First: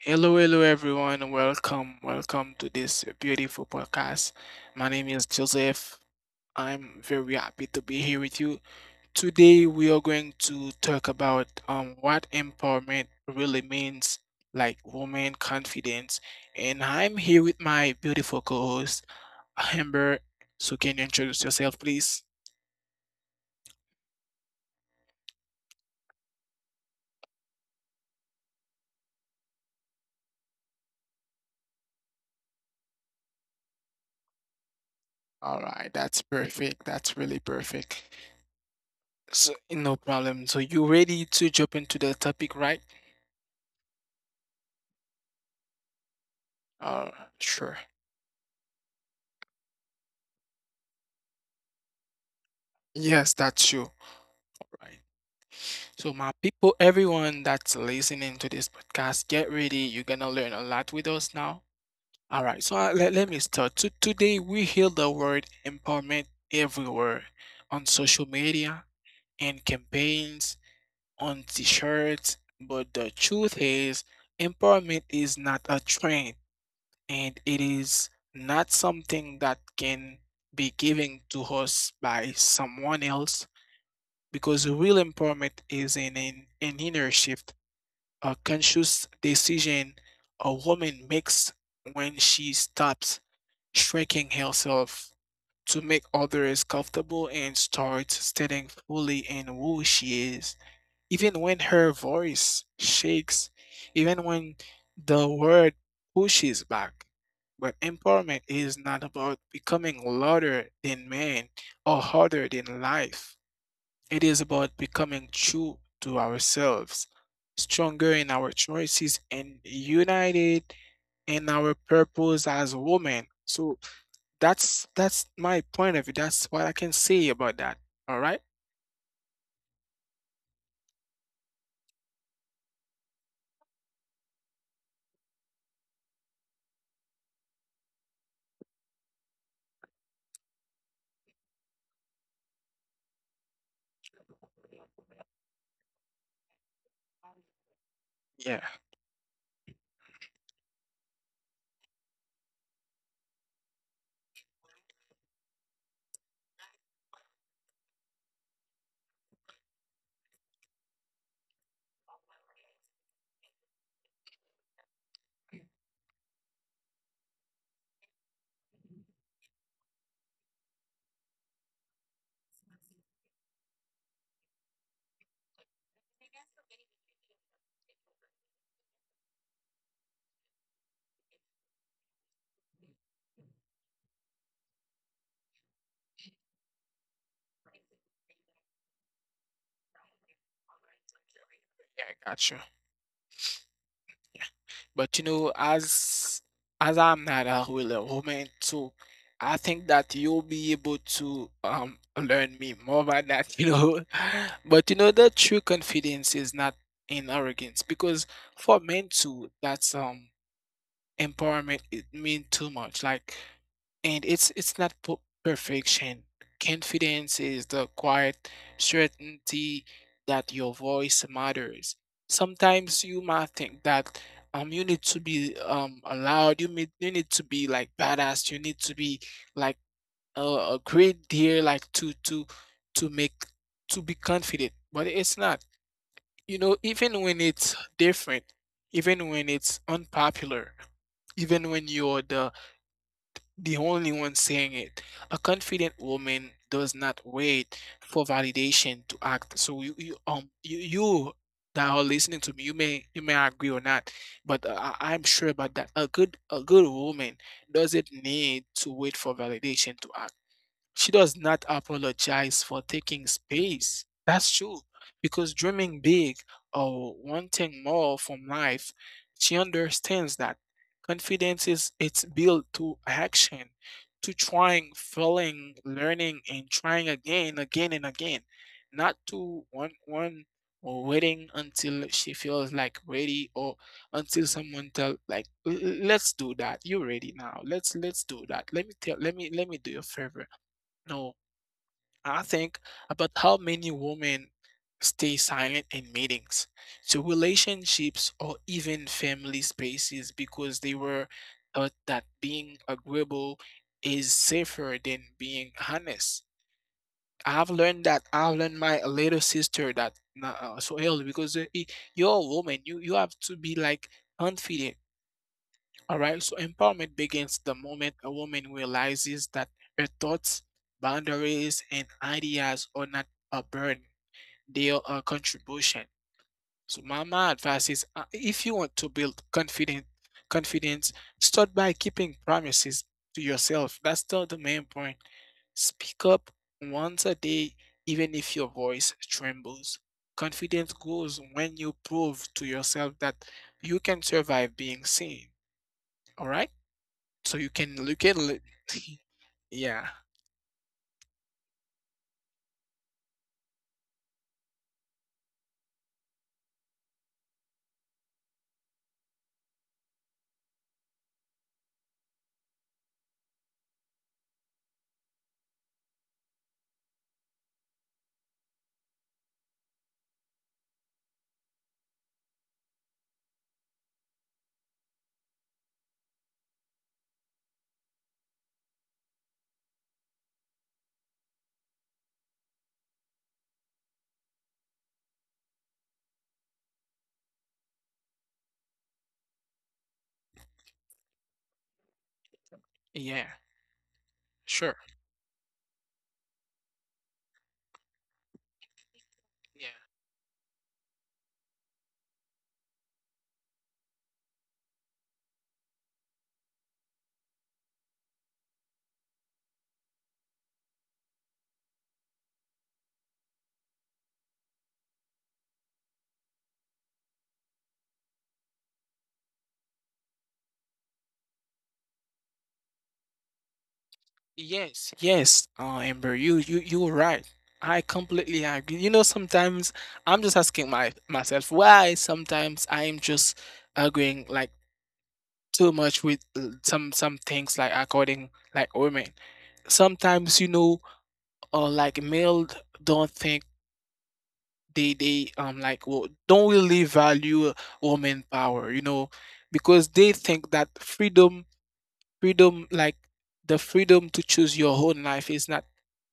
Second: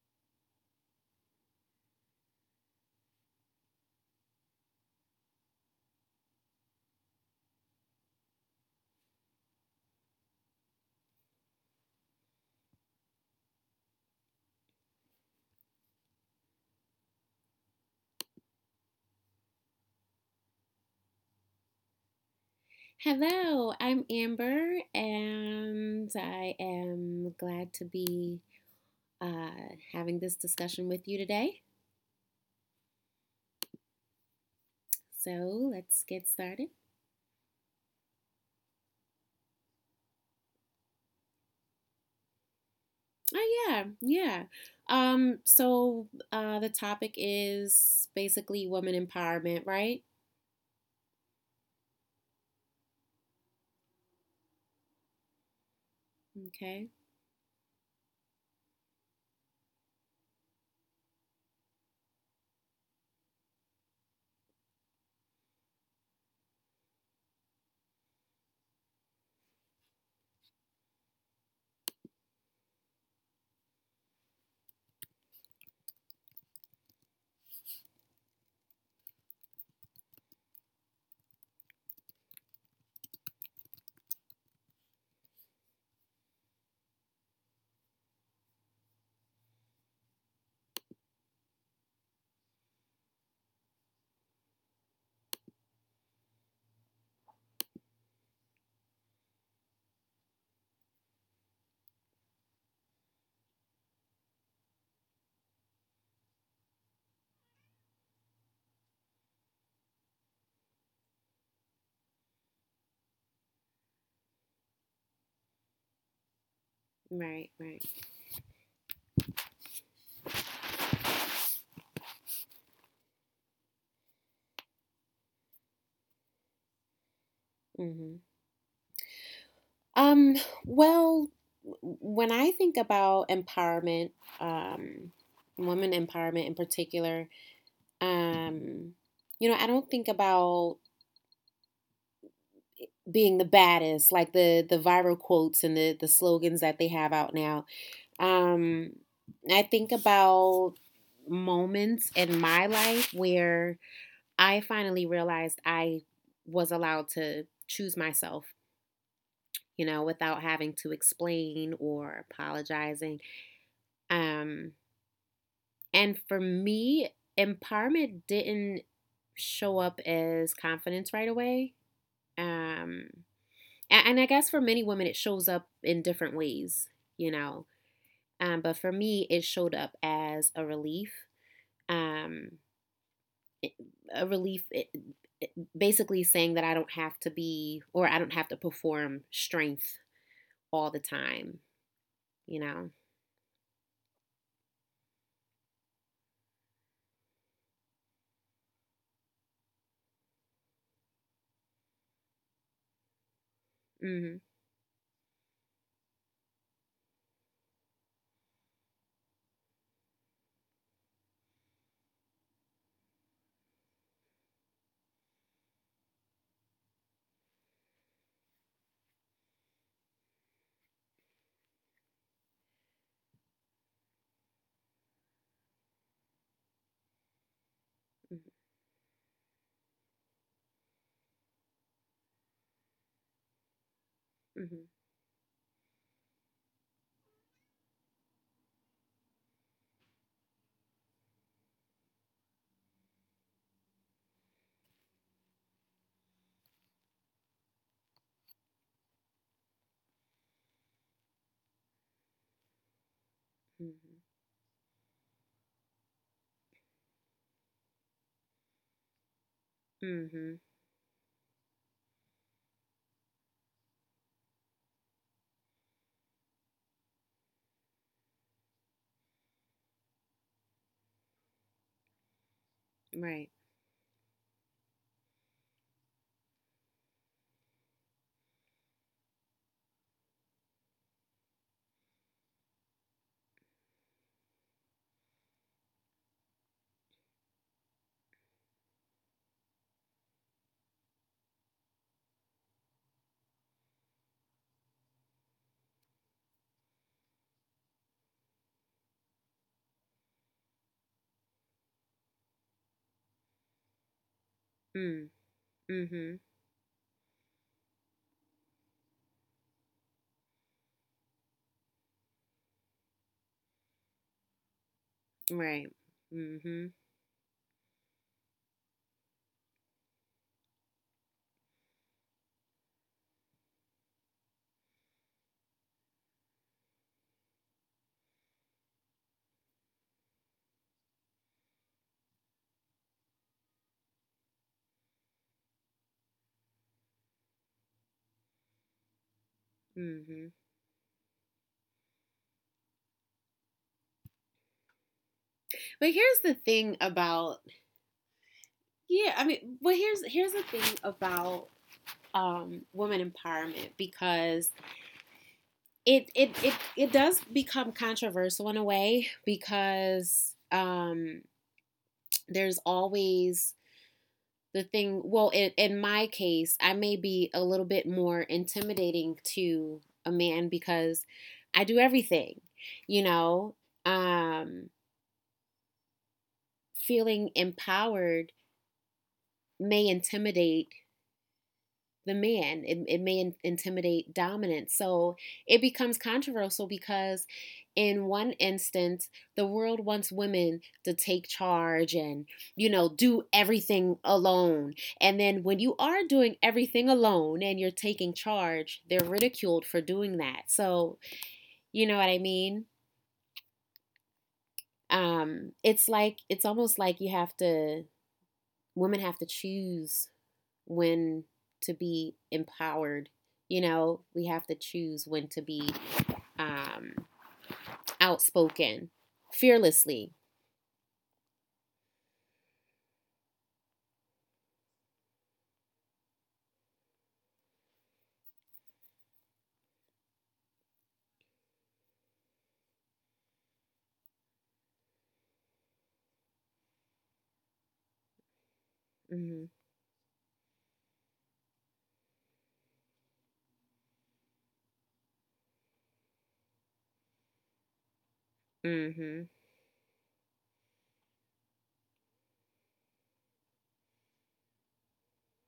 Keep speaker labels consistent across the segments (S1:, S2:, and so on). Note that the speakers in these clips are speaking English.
S1: Hello, hello everyone. Welcome, welcome to this beautiful podcast. My name is Joseph. I'm very happy to be here with you. Today we are going to talk about what empowerment really means, like woman confidence. And I'm here with my beautiful co-host, Amber. So can you introduce yourself, please?
S2: Hello, I'm Amber, and I am glad to be having this discussion with you today. So
S1: All right,
S2: let's
S1: that's
S2: get started.
S1: perfect. That's really perfect. So, no problem. So, you ready to jump into the topic, right?
S2: Oh, yeah, yeah. Um, so the
S1: Uh,
S2: topic
S1: sure.
S2: is basically women empowerment, right?
S1: Yes, that's you. Right. So, my people,
S2: Okay,
S1: everyone that's listening to this podcast, get ready. You're gonna learn a lot with us now. All right. So, let me start. So, today we hear the word empowerment everywhere, on social media, in campaigns, on t shirts. But the truth is, empowerment is not a trend, and it is not something that can be given to us by someone else, because real empowerment is an inner shift, a conscious decision a woman makes when she stops shrinking herself to make others comfortable, and starts standing fully in who she is, even when her voice shakes, even when the word pushes back. But empowerment is not about becoming louder than man or harder than life. It is about becoming true to ourselves,
S2: right,
S1: stronger
S2: right.
S1: in our choices, and united in our purpose as women. So that's my point of view. That's what I can say about that. All right?
S2: hmm Um, well, when I think about empowerment, um, women empowerment in particular, Um, you know, I don't think about being the baddest, like the viral quotes and the slogans that they have out now.
S1: Yeah.
S2: Um, I think about moments in my life where I finally realized I was allowed to choose myself, you know, without having to explain or apologizing. Um, and for me, empowerment didn't show up as confidence right away. Um, And I guess for many women, it shows up in different ways, you know. But for me, it showed up as um, a relief, it- basically saying that I don't have to be, or I don't have to perform strength all the
S1: Yeah,
S2: time,
S1: I got you.
S2: you know.
S1: But you know, as I'm not a real woman too, I think that you'll be able to learn me more about that, you know.
S2: Mm-hmm.
S1: But you know, the true confidence is not in arrogance, because for men too, that's empowerment it mean too much. Like and it's not perfection. Confidence is the quiet certainty that your voice matters. Sometimes you might think that you need to be allowed. You need to be like badass. You need to be
S2: Mm-hmm.
S1: like a great deal like to make to be confident. But it's not.
S2: Mm-hmm.
S1: You know, even when it's different, even when it's unpopular, even when you're the only one saying it. A confident woman does not wait for validation to act. So you that are listening to me, you may agree or not, but uh, I,
S2: Mm-hmm.
S1: I'm sure about that. A good woman doesn't need to wait for validation to act. She does
S2: Mm-hmm.
S1: not apologize for taking space. That's true. Because dreaming big or wanting more from life, she understands that confidence is it's built to action,
S2: Right.
S1: to trying, failing, learning, and trying again, again and again. Not to one or waiting until she feels like ready, or until someone tell like, Let's do that. You ready now. Let's do that. Let me tell let me do your favor." No, I think about how many women stay silent in meetings, to relationships, or even family spaces, because they were taught that being agreeable is safer than being
S2: Mm.
S1: honest.
S2: Mm-hmm.
S1: I've learned that. I've learned my little sister that nah, so hell because you're a woman, you have to be like confident. All right, so
S2: Right.
S1: empowerment
S2: Mm-hmm.
S1: begins the moment a woman realizes that her thoughts, boundaries, and ideas are not a burden, they are a contribution. So my advice is, if you want to build confident confidence, start by keeping promises to yourself. That's the main point. Speak up once a day, even if your voice trembles. Confidence
S2: Mm-hmm.
S1: grows when you prove to yourself that you can survive being seen. All right.
S2: But here's the
S1: So
S2: thing
S1: you can look
S2: about
S1: at it.
S2: Yeah,
S1: Yeah,
S2: I mean, well, here's the thing about women empowerment because it does become controversial in a way because there's always the thing, well, in my case, I may be a little bit more intimidating to a man because I do everything, you know. um Feeling empowered may intimidate the man. It may intimidate dominance. So it becomes controversial because, in one instance, the world wants women to take charge and,
S1: yeah,
S2: you know, do everything
S1: sure.
S2: alone. And then when you are doing everything alone and you're taking charge,
S1: Yeah.
S2: they're ridiculed for doing that. So, you know what I mean? It's like, it's almost like you have to, women have to choose when to be empowered. You know, we have to choose when to be um, outspoken, fearlessly.
S1: Yes, yes, Amber, you were right. I completely agree. You know, sometimes I'm just asking my myself why sometimes I am just agreeing like too much with some things like according like women.
S2: Mm-hmm.
S1: Sometimes you know, like male don't think they like well, don't really value woman power. You know, because
S2: Mm-hmm.
S1: they think that freedom like the freedom to choose your own life is not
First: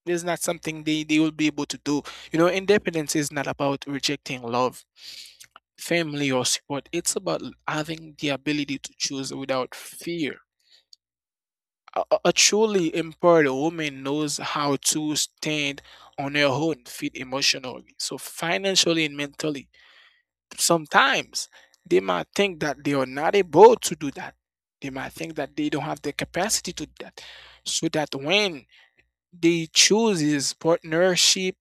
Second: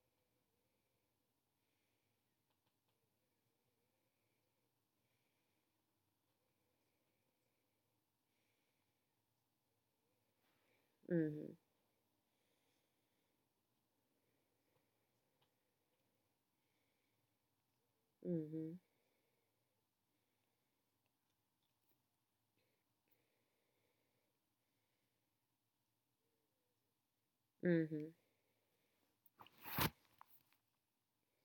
S1: is not something they will be able to do. You know, independence is not about rejecting love, family or support. It's about having the ability to choose without fear.
S2: Mm-hmm.
S1: A truly empowered woman knows how to stand on her own feet emotionally, so
S2: Mm-hmm.
S1: financially and mentally. Sometimes they might think that they are not able to do that, they might think that they don't have the capacity to do that, so that
S2: Mm-hmm.
S1: when they chooses partnership,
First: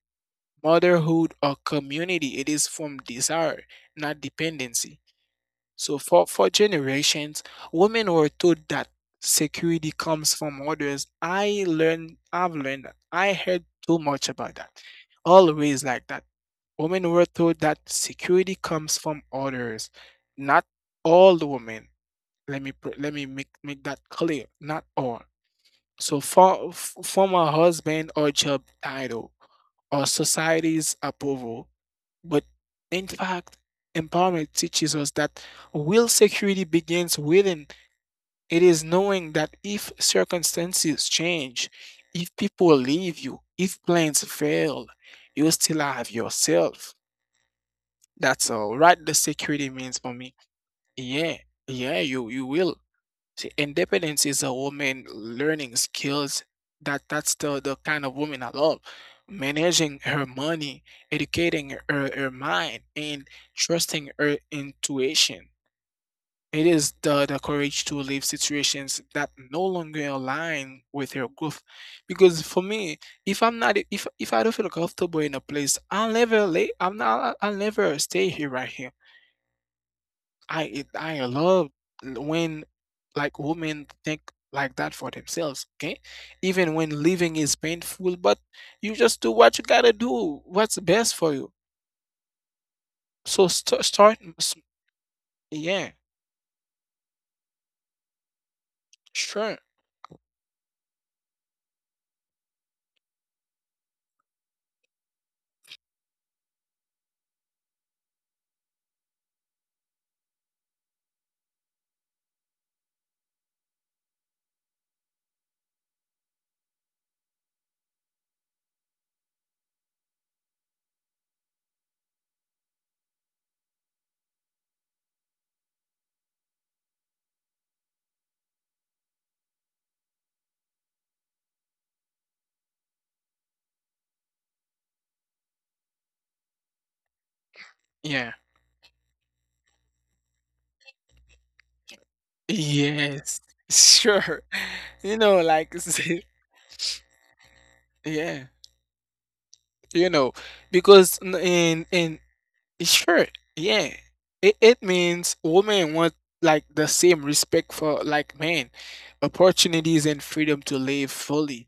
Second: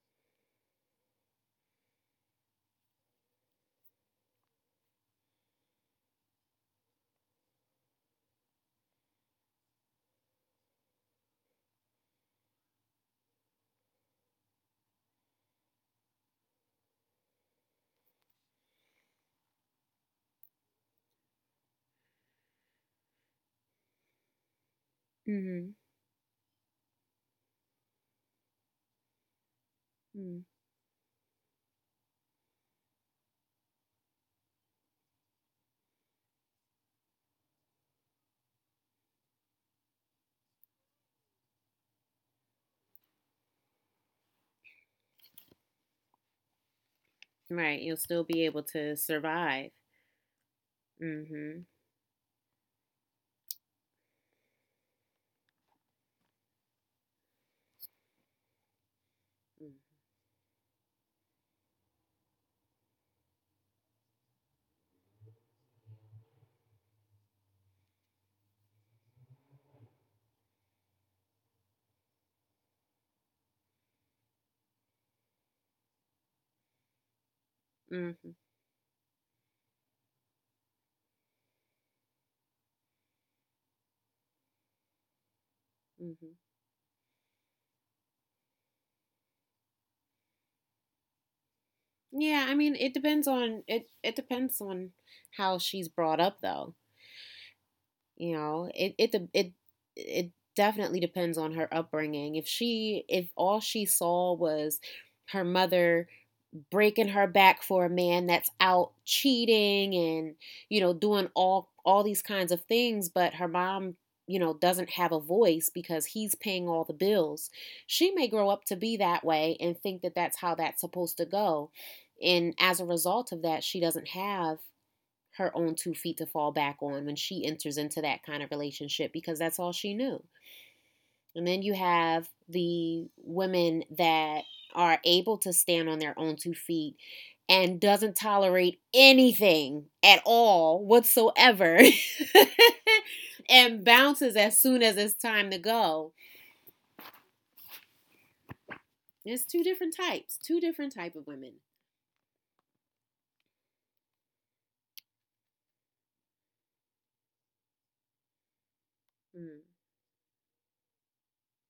S1: motherhood, or community, it is from desire, not dependency. So for generations, women were taught that security comes from others. I've learned that. I heard too much about that. Always like that. Women were taught that security comes from others, not all the women. Let me make, make that clear. Not all.
S2: Mm-hmm.
S1: So from a husband or job title
S2: Mm-hmm.
S1: or society's approval. But in fact, empowerment teaches us that real security begins within. It is knowing that if circumstances change, if people leave you, if plans fail, you still have yourself.
S2: Right. You'll still be able
S1: That's all
S2: to
S1: right. The
S2: survive.
S1: security means for me. Yeah,
S2: Mm-hmm.
S1: yeah, you will. See, independence is a woman learning skills, that that's the kind of woman I love. Managing her money, educating her mind, and trusting her intuition. It is the courage to leave situations that no longer align with your growth. Because for me, if I'm not if if I don't feel comfortable in a place, I'll never stay
S2: Mm-hmm.
S1: here right here. I love when like women think like that for themselves, okay?
S2: Mm-hmm.
S1: Even when living is painful, but you just do what you gotta do, what's best for you.
S2: Yeah, I mean, it depends on
S1: So
S2: it.
S1: st-
S2: It
S1: start,
S2: depends
S1: s-
S2: on how she's
S1: yeah,
S2: brought up, though. You know, it it it
S1: sure,
S2: it definitely depends on her upbringing. If she, if all she saw was her mother breaking her back for a man that's out cheating and, you know, doing all these kinds of things, but her mom, you know, doesn't have a voice because he's paying all the bills, she may grow up to be that way and think that that's how that's supposed to go. And as a result of that, she doesn't have her own two feet to fall back on when she enters into that kind of relationship because that's all she knew. And then you have the women that are able to stand on their own two feet and doesn't
S1: yeah,
S2: tolerate anything at all whatsoever
S1: yes,
S2: and bounces as
S1: sure.
S2: soon as it's
S1: You
S2: time to
S1: know, like,
S2: go.
S1: yeah,
S2: It's two different types,
S1: you
S2: two
S1: know,
S2: different type of
S1: because
S2: women.
S1: in sure. Yeah. It means women want like the same respect for like men,
S2: Mm,
S1: opportunities and freedom to live fully.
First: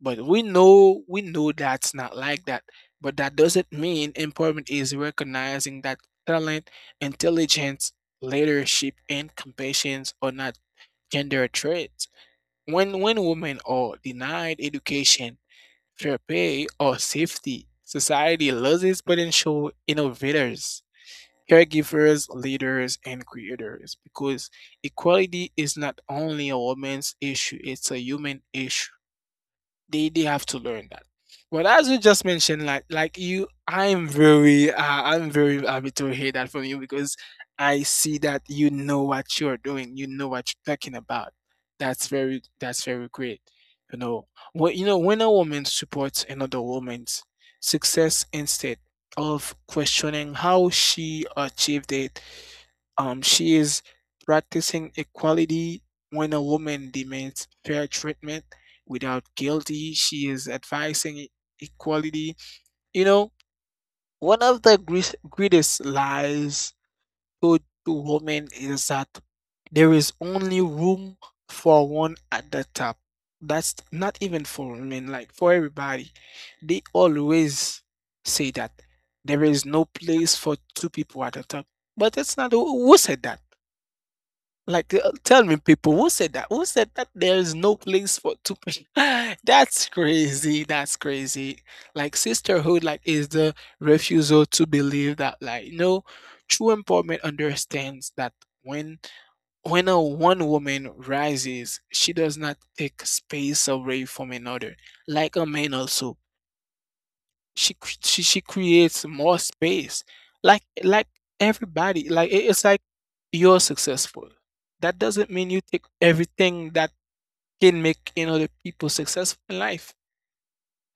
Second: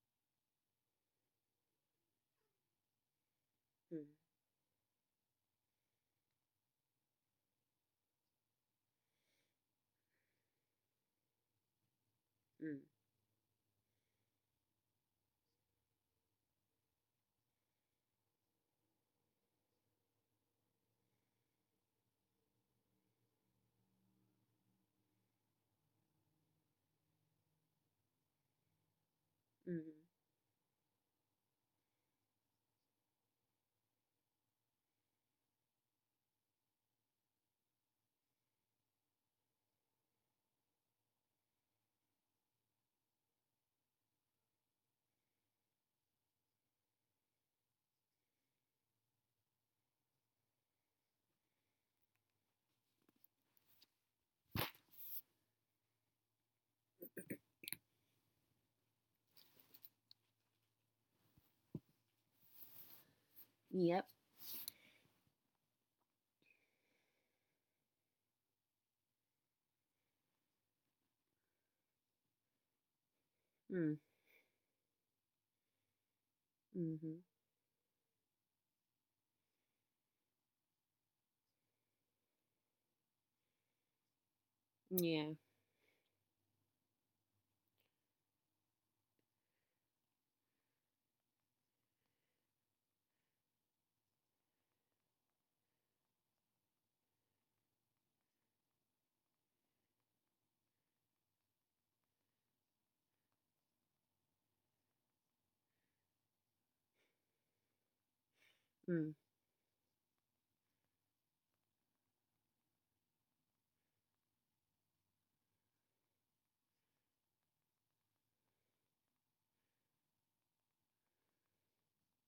S1: But we know that's not like that. But that doesn't
S2: mm,
S1: mean empowerment is recognizing that talent, intelligence, leadership, and compassion are not gender traits.
S2: mm,
S1: When women are denied education, fair pay, or safety, society loses potential innovators, caregivers, leaders, and creators, because equality is not only a woman's issue, it's a human issue. They
S2: mm.
S1: they have to learn that. But as you just mentioned, like you, I'm very happy to hear that from you because I see that you know what you're doing, you know what you're talking about. That's very great. You know, well, you know when a woman supports another woman's success instead of questioning how she achieved it, she is practicing equality. When a woman demands fair treatment without guilty, she is advising equality. You know,
S2: Yep.
S1: one of the greatest lies told to women is that there is only room for one at the top.
S2: Mm,
S1: That's not even for women, like for everybody.
S2: mm-hmm.
S1: They always say that there is no place for two people at the top. But it's not. Who said that?
S2: Yeah.
S1: Like, tell me, people, who said that? Who said that there is no place for two person? That's crazy. That's crazy. Like, sisterhood, like, is the refusal to believe that, like, you know, true empowerment understands that when when a one woman rises, she does not take space away from another. Like a man, also, she
S2: Mm,
S1: cr- she she creates more space. Like everybody, like it's like you're successful. That doesn't mean you take everything that can make you know the people successful in life.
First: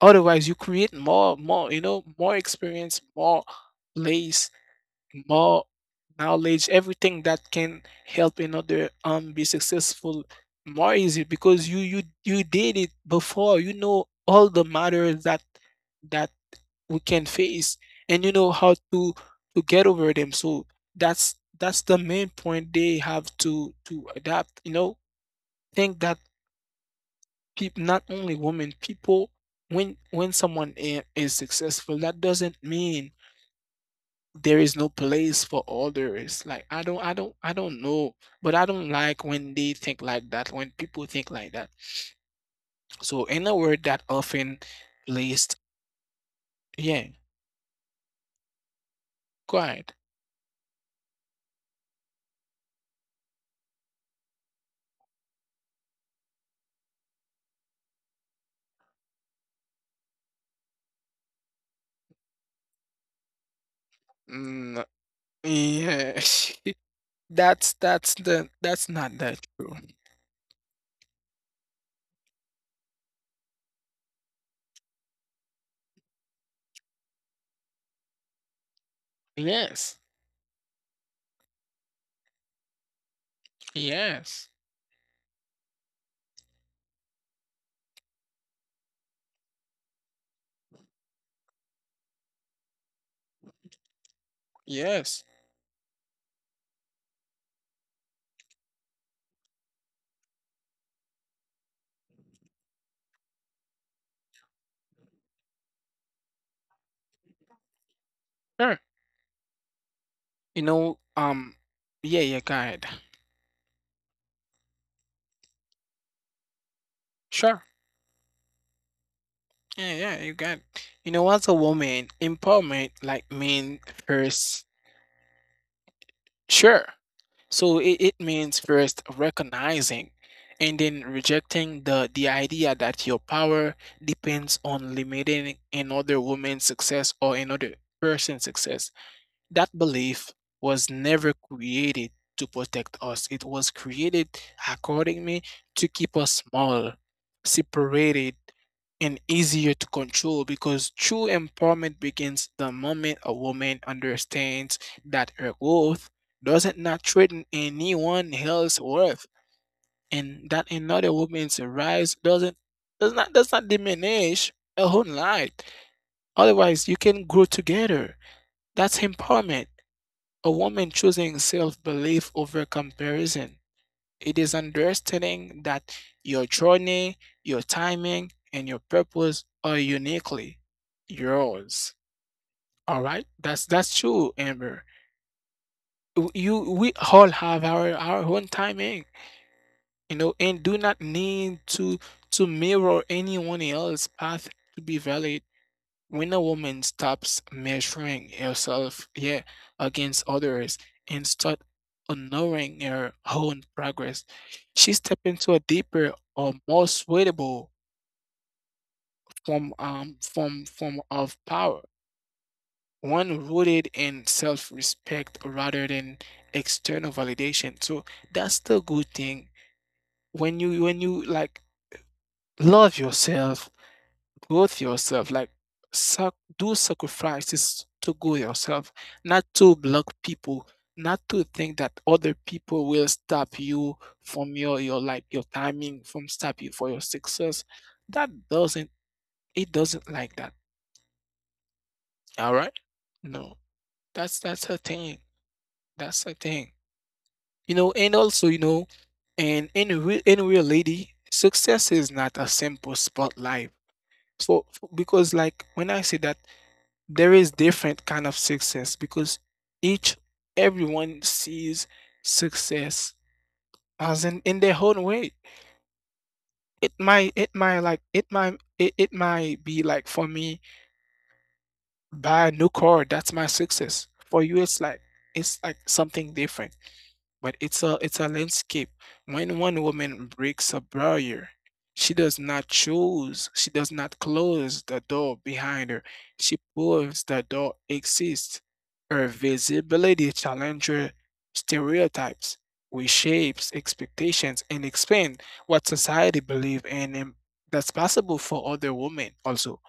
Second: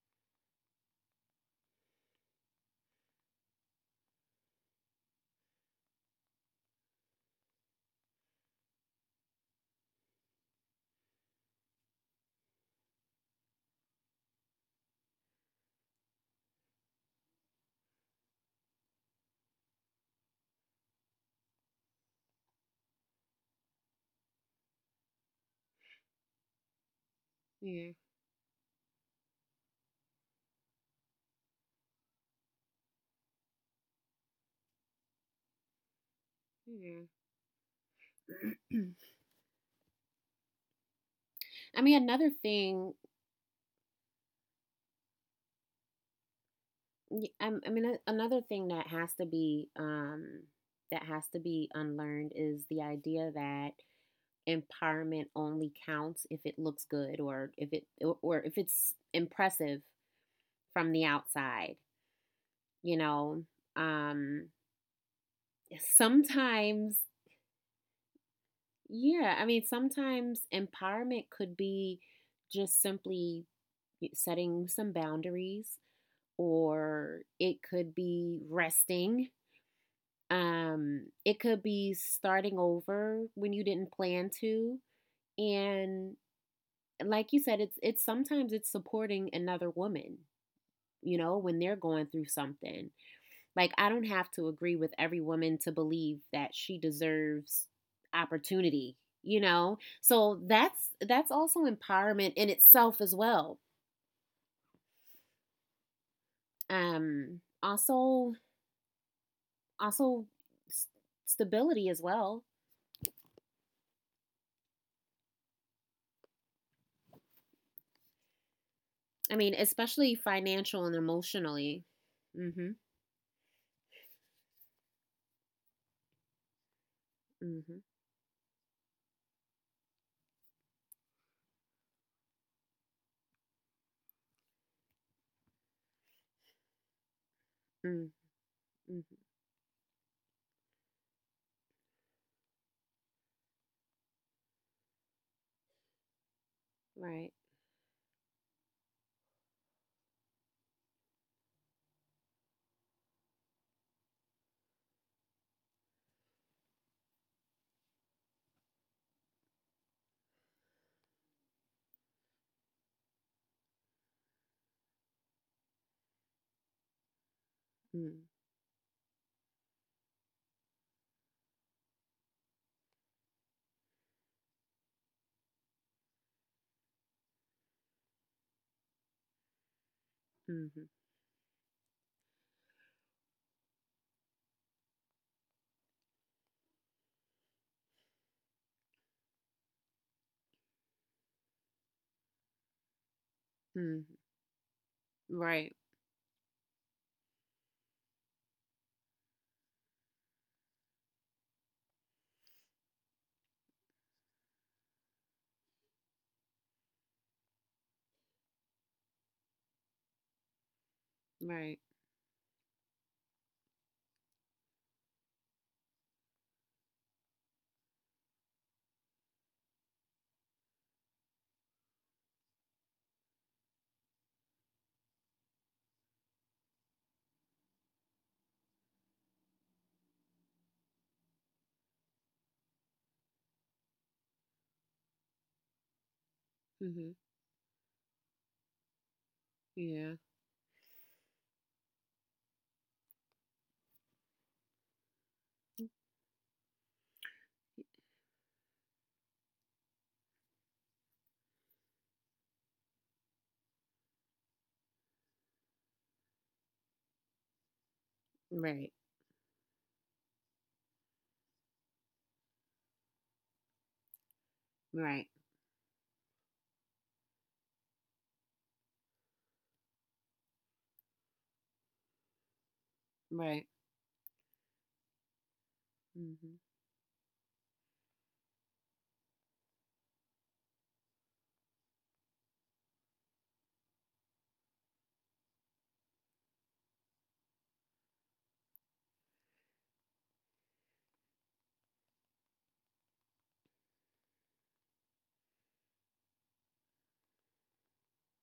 S1: Otherwise, you create more, you know, more experience, more place, more knowledge, everything that can help another be successful more easy, because you did it before. You know all the matters that that we can face and you know how to get over them. So that's the main point, they have to adapt, you know. Think that people, not
S2: yeah.
S1: only women, people, when someone is successful, that doesn't mean there is no place for others. Like I
S2: Yeah.
S1: don't know, but I don't like when they think like that, when people think like that.
S2: I mean, another
S1: So in a
S2: thing.
S1: word that often placed, yeah,
S2: I mean, another thing that has to
S1: quiet,
S2: be unlearned is the idea that empowerment only counts if it looks good, or if it, or if it's impressive from the outside. You know,
S1: mm,
S2: um,
S1: yeah
S2: sometimes,
S1: that's the that's not that true.
S2: yeah. I mean, sometimes empowerment could be just simply setting some boundaries, or it could be resting.
S1: Yes.
S2: It could be starting over when you
S1: Yes.
S2: didn't plan to. And like you said, it's sometimes it's supporting another woman, you know, when they're going through something. Like, I don't have to agree
S1: Yes.
S2: with every woman to believe that she deserves opportunity, you know. So that's also empowerment in itself as well. Also
S1: Sure.
S2: also
S1: You know, um,
S2: stability
S1: yeah,
S2: as
S1: yeah, go
S2: well.
S1: ahead. Sure.
S2: I mean,
S1: Yeah, yeah,
S2: especially
S1: you got it.
S2: financial and
S1: You know, as a
S2: emotionally.
S1: woman,
S2: Mhm.
S1: empowerment like mean first, sure. So
S2: Mhm.
S1: it means first recognizing and then rejecting the idea that your power depends on limiting another woman's success or another person's
S2: Mm,
S1: success.
S2: mhm.
S1: That belief was never created to protect us. It was created, accordingly, to keep us small,
S2: Right.
S1: separated, and easier to control because true empowerment begins the moment a woman understands that her worth doesn't not threaten anyone else's worth and that another woman's rise doesn't does not diminish her own light. Otherwise you can grow together.
S2: Mm,
S1: That's empowerment. A woman choosing self belief over comparison. It is understanding that your journey, your timing, and your purpose are uniquely
S2: mhm.
S1: yours. All right, that's true, Amber. W- You, we all have our own timing, you know, and do not need to mirror anyone else's path to
S2: Mhm.
S1: be valid. When a
S2: Right.
S1: woman stops measuring herself, yeah, against others and start honoring her own progress, she step into a deeper or more suitable form form of power,
S2: Right.
S1: one rooted in self-respect rather than external validation. So that's the good thing. When you like love yourself growth yourself, like sac- do sacrifices to grow yourself, not to block people, not to think that other people will stop you from your like your timing, from stop you for your success.
S2: Mhm.
S1: That doesn't it doesn't like that.
S2: Yeah.
S1: All right? No, that's a thing. That's a thing. You know, and also you know, and in real lady, success is not a simple spotlight. So because like when I say that there is different kind of success because
S2: Right.
S1: each everyone sees success as in their own way.
S2: Right.
S1: It might like it might be like for me buy a new car. That's my success. For you
S2: Right.
S1: it's like something different, but
S2: Mhm.
S1: it's a landscape. When one woman breaks a barrier, she does not choose, she does not close the door behind her. She proves the door exists. Her visibility challenges stereotypes, reshapes expectations, and expands what society believes and that's possible for other women also.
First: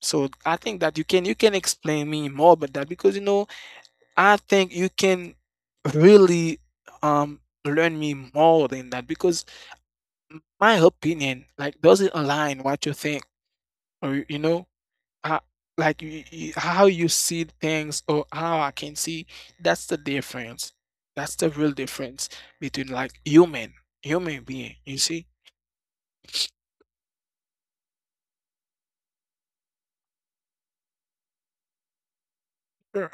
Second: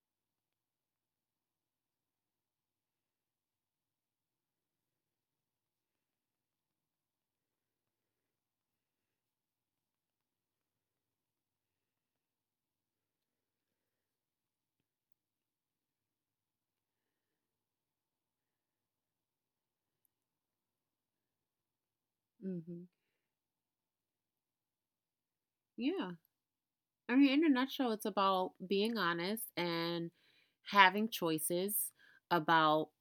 S1: So I think that you can explain me more about that because you know I think you can really um learn me more than that because my opinion like doesn't align what you think or you know how, like how you see things or how I can see. That's the difference. That's the real difference between
S2: Mhm.
S1: like human being. You see?
S2: Yeah. I mean, in a nutshell, it's about being honest and having choices about
S1: Sure.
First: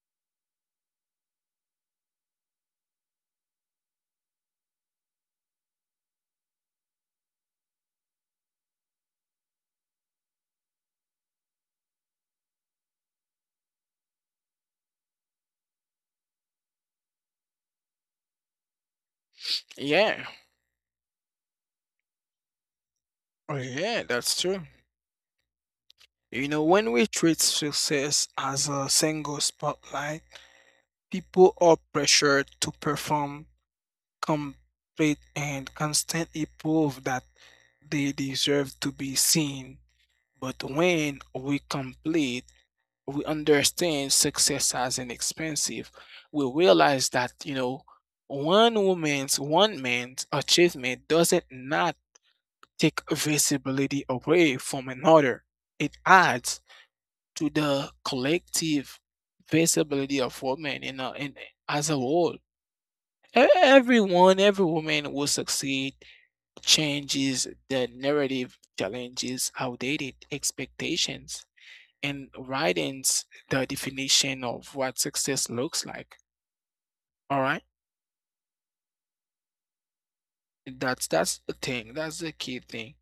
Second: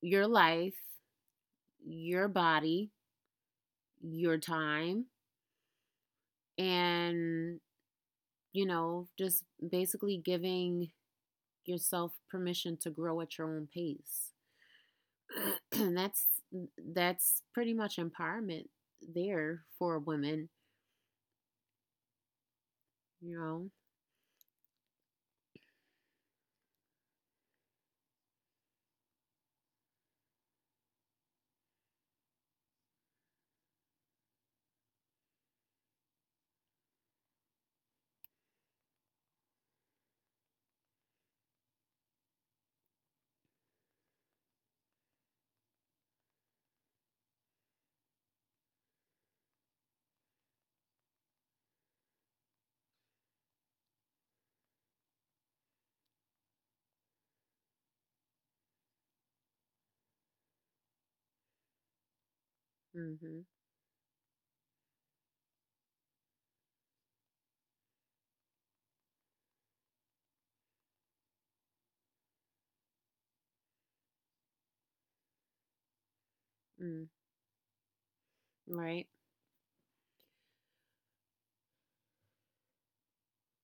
S2: your life, your body, your time, and, you know, just basically giving yourself permission to grow at your own pace. And that's pretty much empowerment there for
S1: Yeah.
S2: women, you
S1: Oh,
S2: know.
S1: yeah, that's true. You know, when we treat success as a single spotlight, people are pressured to perform complete and constantly prove that they deserve to be seen. But when we complete, we understand success as inexpensive. We realize that, you know, one woman's, one man's achievement doesn't not take visibility away from another. It adds to the collective visibility of women in as a whole.
S2: Mhm.
S1: Everyone, every woman will succeed changes the narrative, challenges outdated expectations, and widens the definition of what success looks like.
S2: Mm,
S1: All right,
S2: right.
S1: that's the thing. That's the key thing.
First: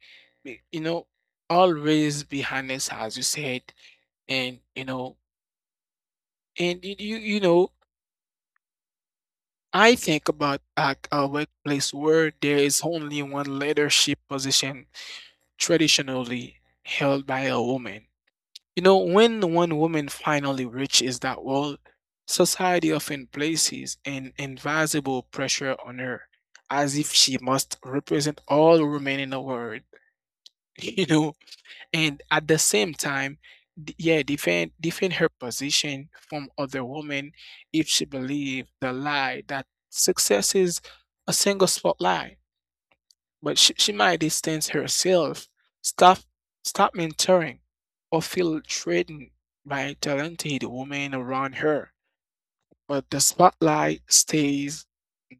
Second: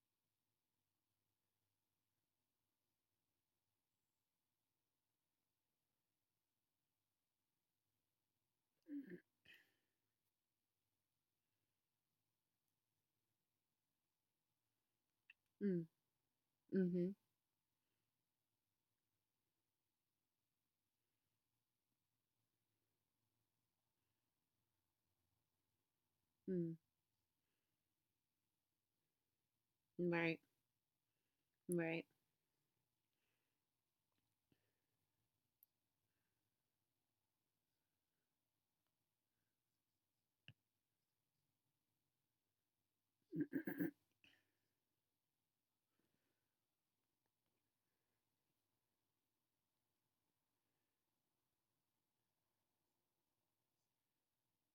S1: You know, always be honest, as you said, and you know, and you know. I think about like a workplace where there is only one leadership position
S2: Mm,
S1: traditionally held
S2: mhm.
S1: by a woman. You know, when one woman finally reaches that wall, society often places an invisible pressure on her, as
S2: Mm,
S1: if she must represent all women in the world,
S2: right.
S1: you know, and
S2: Right.
S1: at the same time, defend her position from other women if she believes the lie that success is a single spotlight. But she might distance herself, stop mentoring, or feel threatened by talented women around her. But the spotlight stays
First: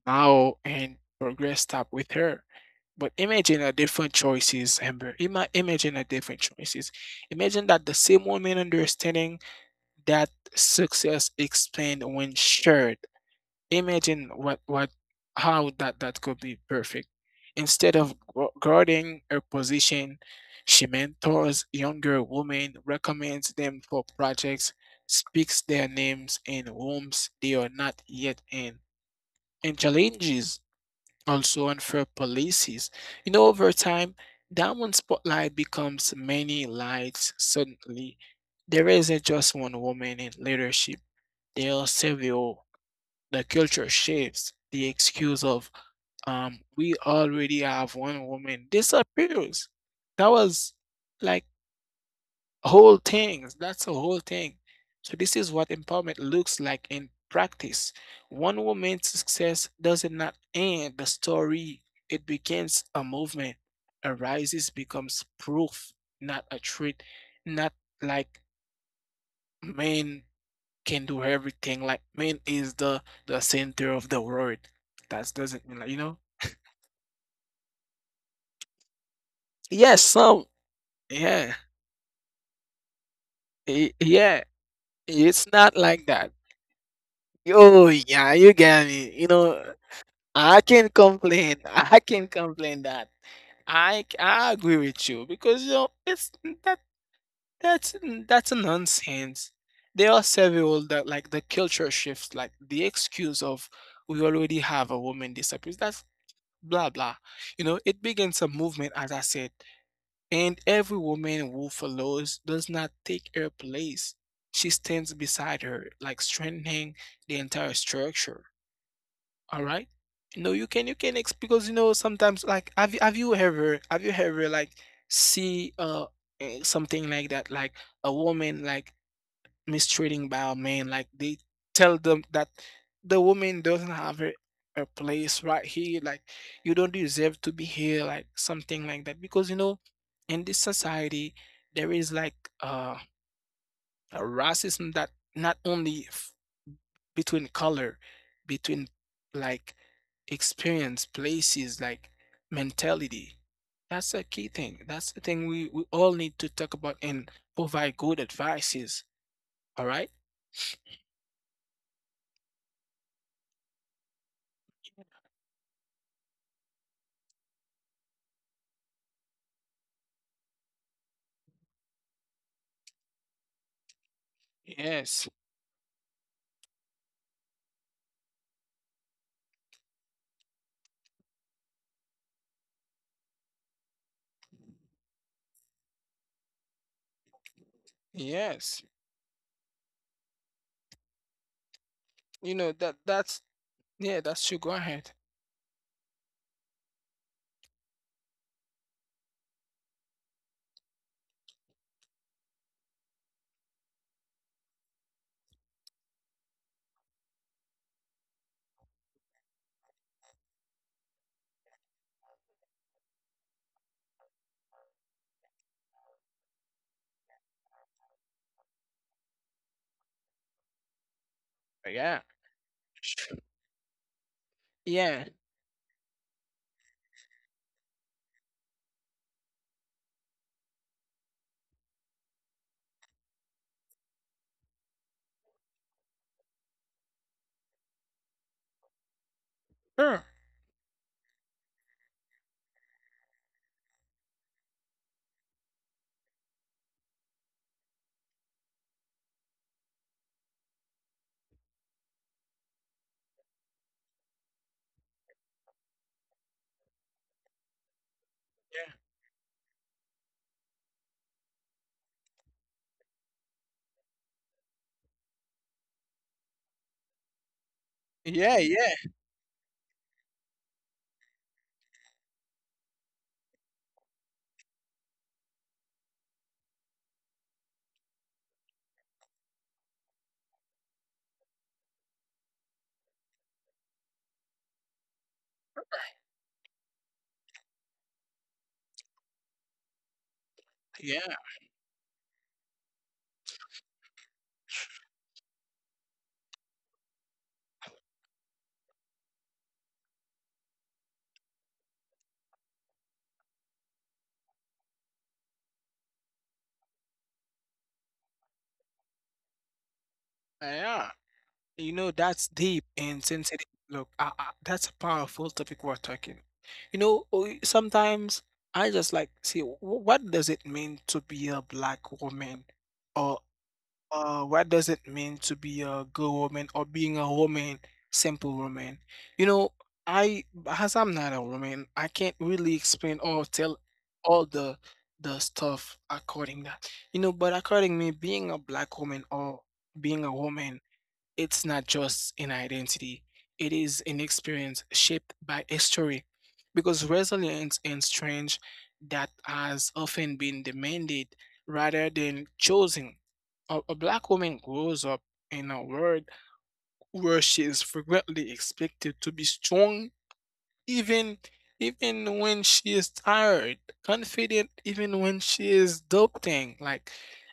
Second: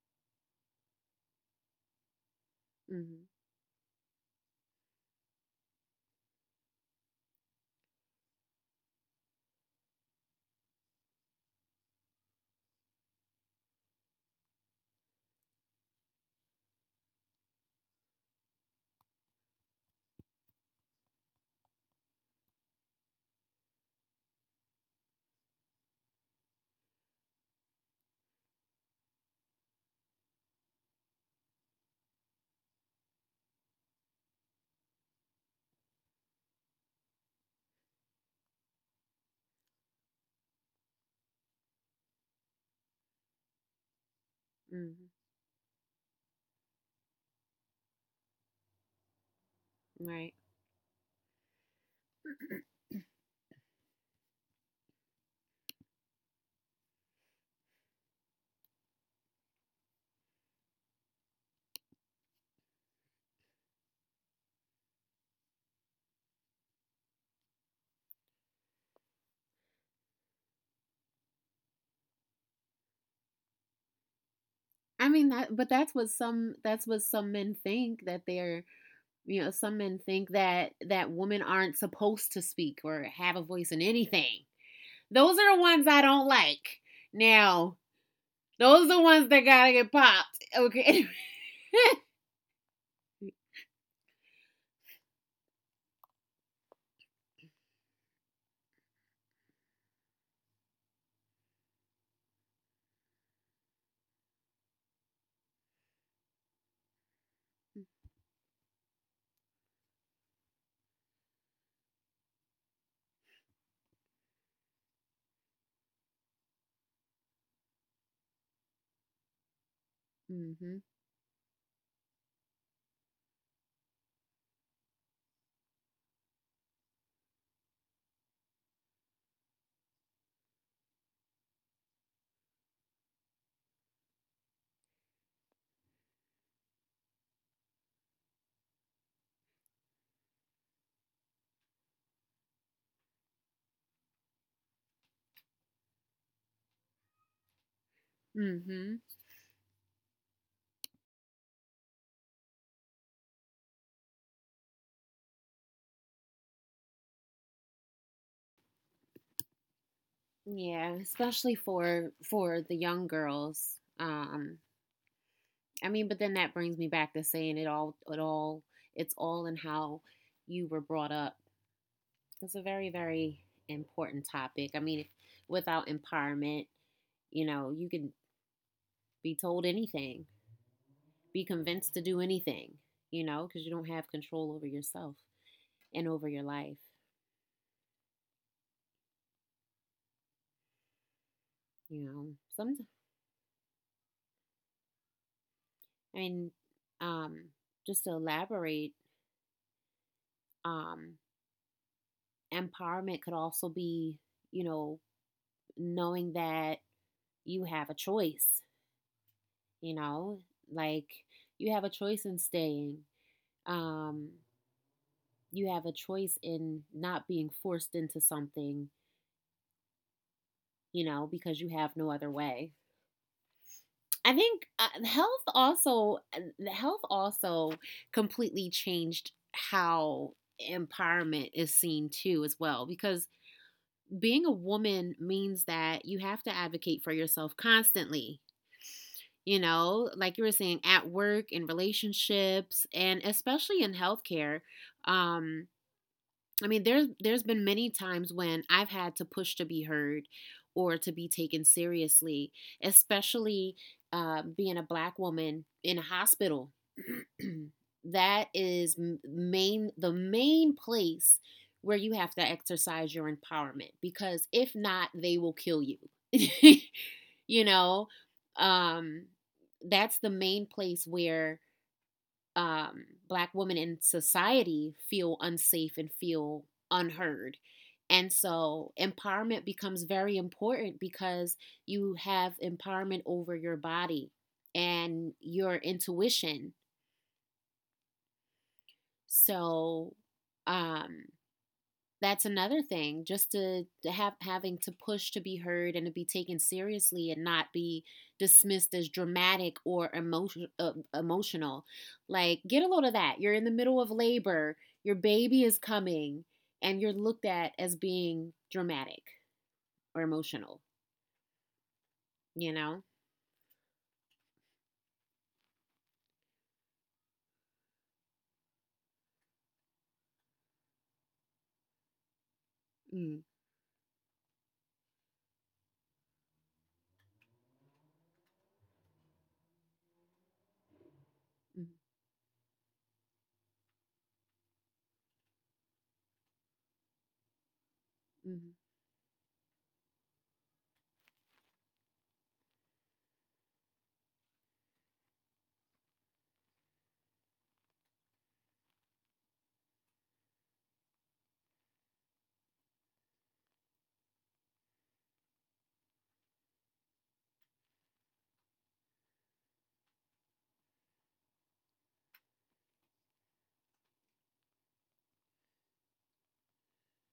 S1: now and progress stop with her. But
S2: Mhm.
S1: imagine a different choices, Amber. Imagine a different choices. Imagine that the same woman understanding that success explained when shared. Imagine what how that could be perfect. Instead of guarding her position, she mentors younger women, recommends them for projects, speaks their names in rooms they are not yet in, and challenges also unfair policies. You know, over time, that one spotlight becomes many lights suddenly. There isn't just one woman in leadership. There are several. The culture shifts, the
S2: Mhm.
S1: excuse of we already have one woman disappears. That
S2: Right.
S1: was like whole things. That's a whole thing. So this is what empowerment looks like in practice. One woman's success does not end the story. It begins a movement, arises, becomes proof, not a treat, not like men can do everything. Like man is the center of the world.
S2: I
S1: That
S2: mean, that
S1: doesn't
S2: but
S1: mean like you know.
S2: that's what some men think, that they're, you know, some
S1: Yes,
S2: men think
S1: some.
S2: that that
S1: Yeah,
S2: women aren't supposed to speak or have a voice in
S1: yeah.
S2: anything.
S1: It's
S2: Those are the
S1: not
S2: ones
S1: like
S2: I
S1: that.
S2: don't like
S1: Oh
S2: now.
S1: yeah, you get
S2: Those are
S1: me.
S2: the
S1: You
S2: ones that
S1: know,
S2: gotta get popped,
S1: I can
S2: okay.
S1: complain. I can complain that. I agree with you because you know it's that that's that's nonsense. There are several that like the culture shifts, like the excuse of we already have a woman disappears. That's blah blah. You know, it begins a movement, as I said, and every woman who follows does not take her place. She stands beside her, like strengthening the entire structure. All right. You know, you can you
S2: Mhm.
S1: can ex because you know sometimes like have you ever like see something like that like a woman like mistreating by a man. Like they tell them that the woman doesn't have a place right here. Like you don't deserve to be here. Like something like that. Because you know, in this society, there is like uh, a racism that not only between color, between
S2: Mhm.
S1: like experience, places, like mentality. That's a key thing. That's the thing we all need to talk about and provide good advices. All right.
S2: Yeah, especially for the young girls. I mean, but then that brings me back to saying it all, it's all in how you were brought up. It's a very, very important topic. I mean, if,
S1: Yes.
S2: without empowerment, you know, you can be told anything, be convinced to do anything, you know, because you don't have control over yourself and over your life.
S1: Yes,
S2: You know,
S1: you know
S2: some,
S1: that that's yeah, that's true. Go ahead.
S2: I mean, um, just to elaborate, um, empowerment could also be, you know, knowing that you have a choice, you know, like, you have a choice in staying, um you have a choice in not being forced into something, you know, because you have
S1: Yeah,
S2: no other way.
S1: Sh-
S2: I think
S1: yeah,
S2: Health also, health also completely changed how empowerment is seen too as well, because being a woman means that you have to advocate for yourself constantly, you
S1: sure.
S2: know, like you were saying, at work, in relationships, and especially in healthcare. Um, I mean, there's been many times when I've had to push to be heard or to be taken seriously, especially being a black woman in a hospital. That is main the main place where you have to exercise your empowerment because if not, they will kill you. You know,
S1: Yeah, yeah, yeah,
S2: um, that's the main place where black women in society feel unsafe and feel unheard. And so empowerment becomes very important because you have empowerment over your body and your intuition. So,
S1: yeah.
S2: um, that's another thing, just to have having to push to be heard and to be taken seriously and not be dismissed as dramatic or emotional. Like, get a load of that, you're in the middle of labor, your baby is coming, and you're looked at as being dramatic or emotional,
S1: Yeah, you know, that's deep
S2: you know.
S1: and sensitive. Look, that's a powerful topic we're talking. You know, sometimes I just like see what does it mean to be a black woman, or
S2: Mm-hmm.
S1: what does it mean to be a girl woman, or being a woman, simple woman. You know, I as I'm not a woman, I can't really explain or tell all the stuff according that. You know, but according me, being a
S2: Mm-hmm.
S1: black woman or being a woman it's not just an identity, it is an experience shaped by history, because resilience and strength that has often been demanded rather than chosen. A black woman grows up in a world where she is frequently expected to be strong even when she is tired, confident even when she is doubting, like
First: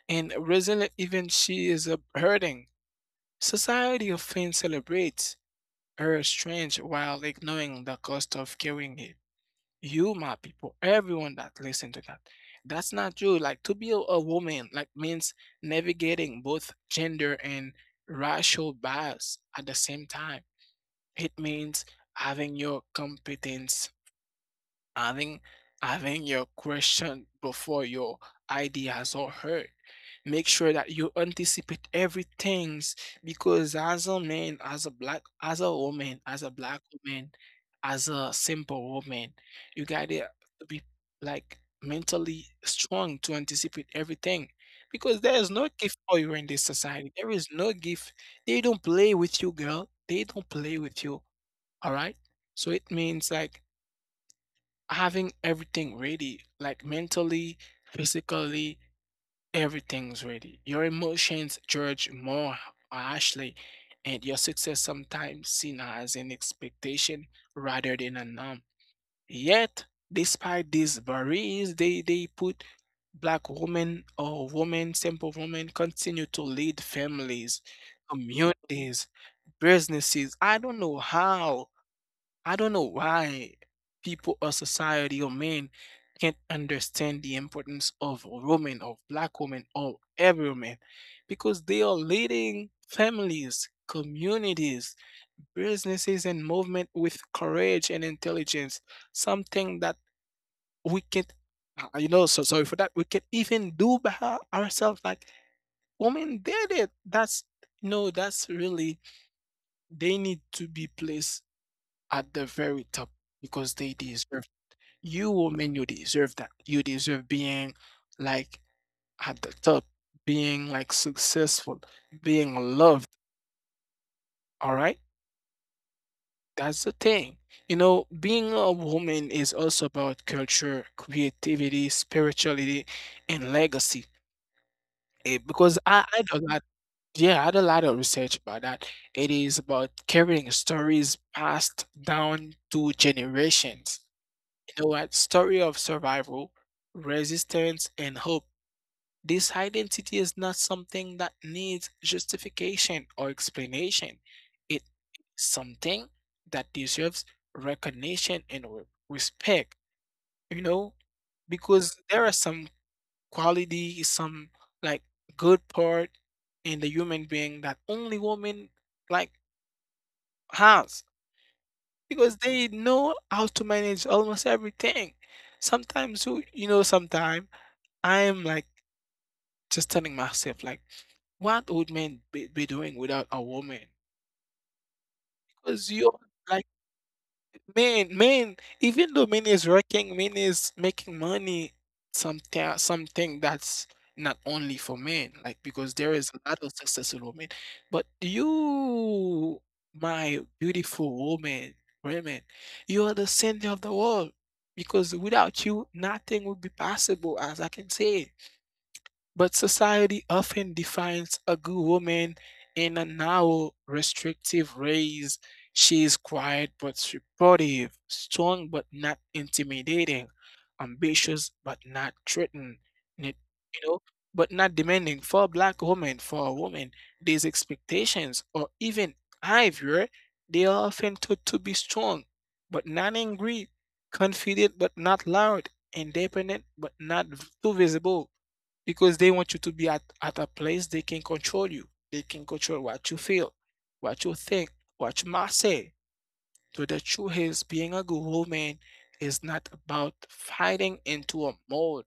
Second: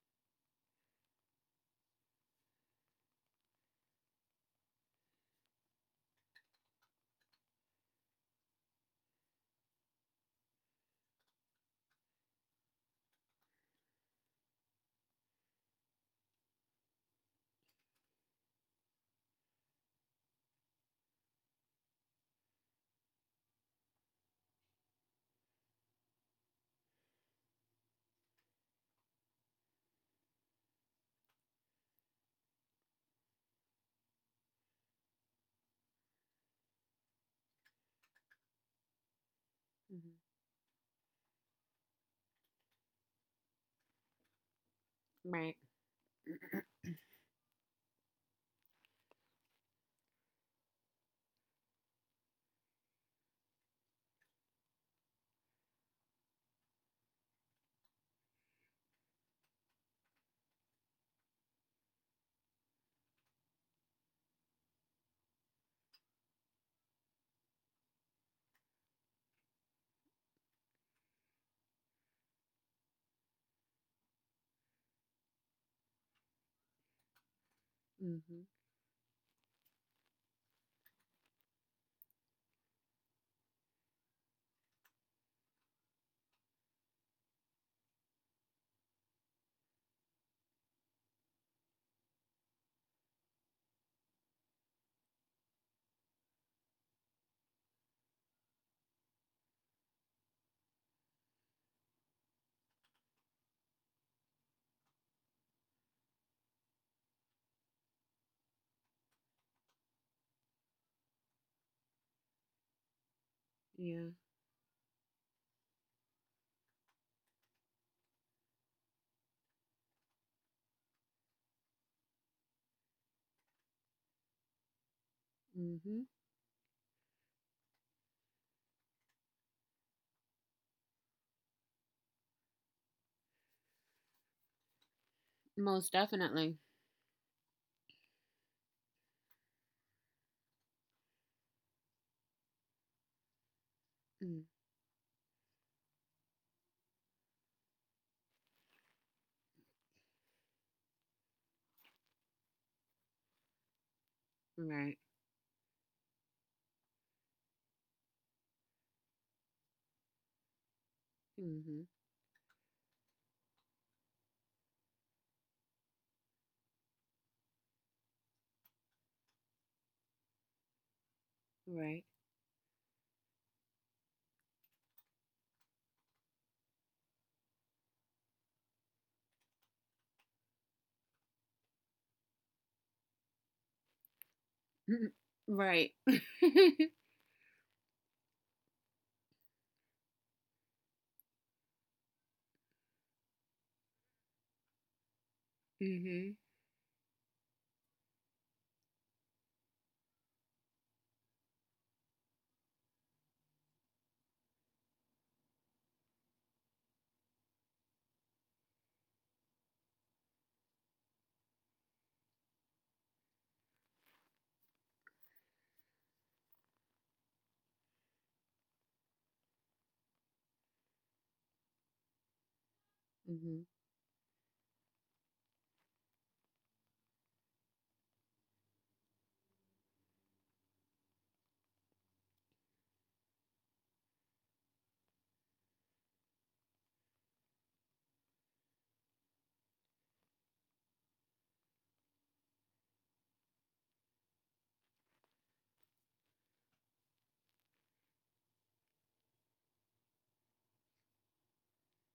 S1: and resilient even she is hurting. Society often celebrates her strength while ignoring the cost of carrying it. You, my people, everyone that listen to that. That's not true. Like to be a woman, like means navigating both gender and racial bias at the same time. It means having your competence. Having your question before your ideas are heard. Make sure that you anticipate everything because as a man, as a black, as a woman, as a black woman, as a simple woman, you
S2: Mm-hmm.
S1: gotta be like mentally strong to anticipate everything. Because there is
S2: Right.
S1: no gift for you in this society. There is no gift. They don't play with you, girl. They don't play with you. All right. So it means like having everything ready, like mentally, physically, everything's ready. Your emotions judge more harshly, and your success sometimes seen as an expectation rather than a norm. Yet, despite these barriers, they put black women or women, simple women, continue to lead families,
S2: Mm-hmm.
S1: communities, businesses. I don't know how. I don't know why people or society or men can't understand the importance of women, of black women, or every woman, because they are leading families, communities, businesses, and movement with courage and intelligence. Something that we can't, you know, so sorry for that. We can even do by ourselves. Like women did it. That's no, that's really they need to be placed at the very top because they
S2: Yeah.
S1: deserve. You woman, you deserve that. You deserve being like at the top, being like successful, being loved. All right,
S2: Mm-hmm.
S1: that's the thing. You know being a woman is also about culture, creativity, spirituality, and legacy. Eh, because
S2: Most
S1: I do a
S2: definitely.
S1: lot, yeah I do a lot of research about that. It is about carrying stories passed down to generations,
S2: Mm,
S1: you know what, story of survival, resistance and hope. This identity is not something that needs justification or explanation.
S2: right.
S1: It's something that deserves recognition and respect, you know,
S2: Mm-hmm.
S1: because there are some quality, some like good part in the human being that only women like has
S2: Right.
S1: because they know how to manage almost everything. Sometimes, you know, sometimes I'm like just telling myself, like, what would men be doing without a woman?
S2: Mm-hmm. Right.
S1: Because you're like men, even though men is working, men is making money, something that's not only for men, like because there
S2: Mm-hmm.
S1: is a lot of successful women. But you, my beautiful woman, women, you are the center of the world. Because without you, nothing would be possible, as I can say. But society often defines a good woman in a narrow, restrictive ways. She is quiet but supportive, strong but not intimidating, ambitious but not threatening, you
S2: Mm-hmm.
S1: know, but not demanding. For a black woman, for a woman, these expectations or even behavior, they are often taught to be strong but not angry, confident but not loud, independent but not too visible because they want you to be at a place they can control you. They can control what you feel, what you think, what you must say. So the truth is, being a good woman is not about fighting into a mold.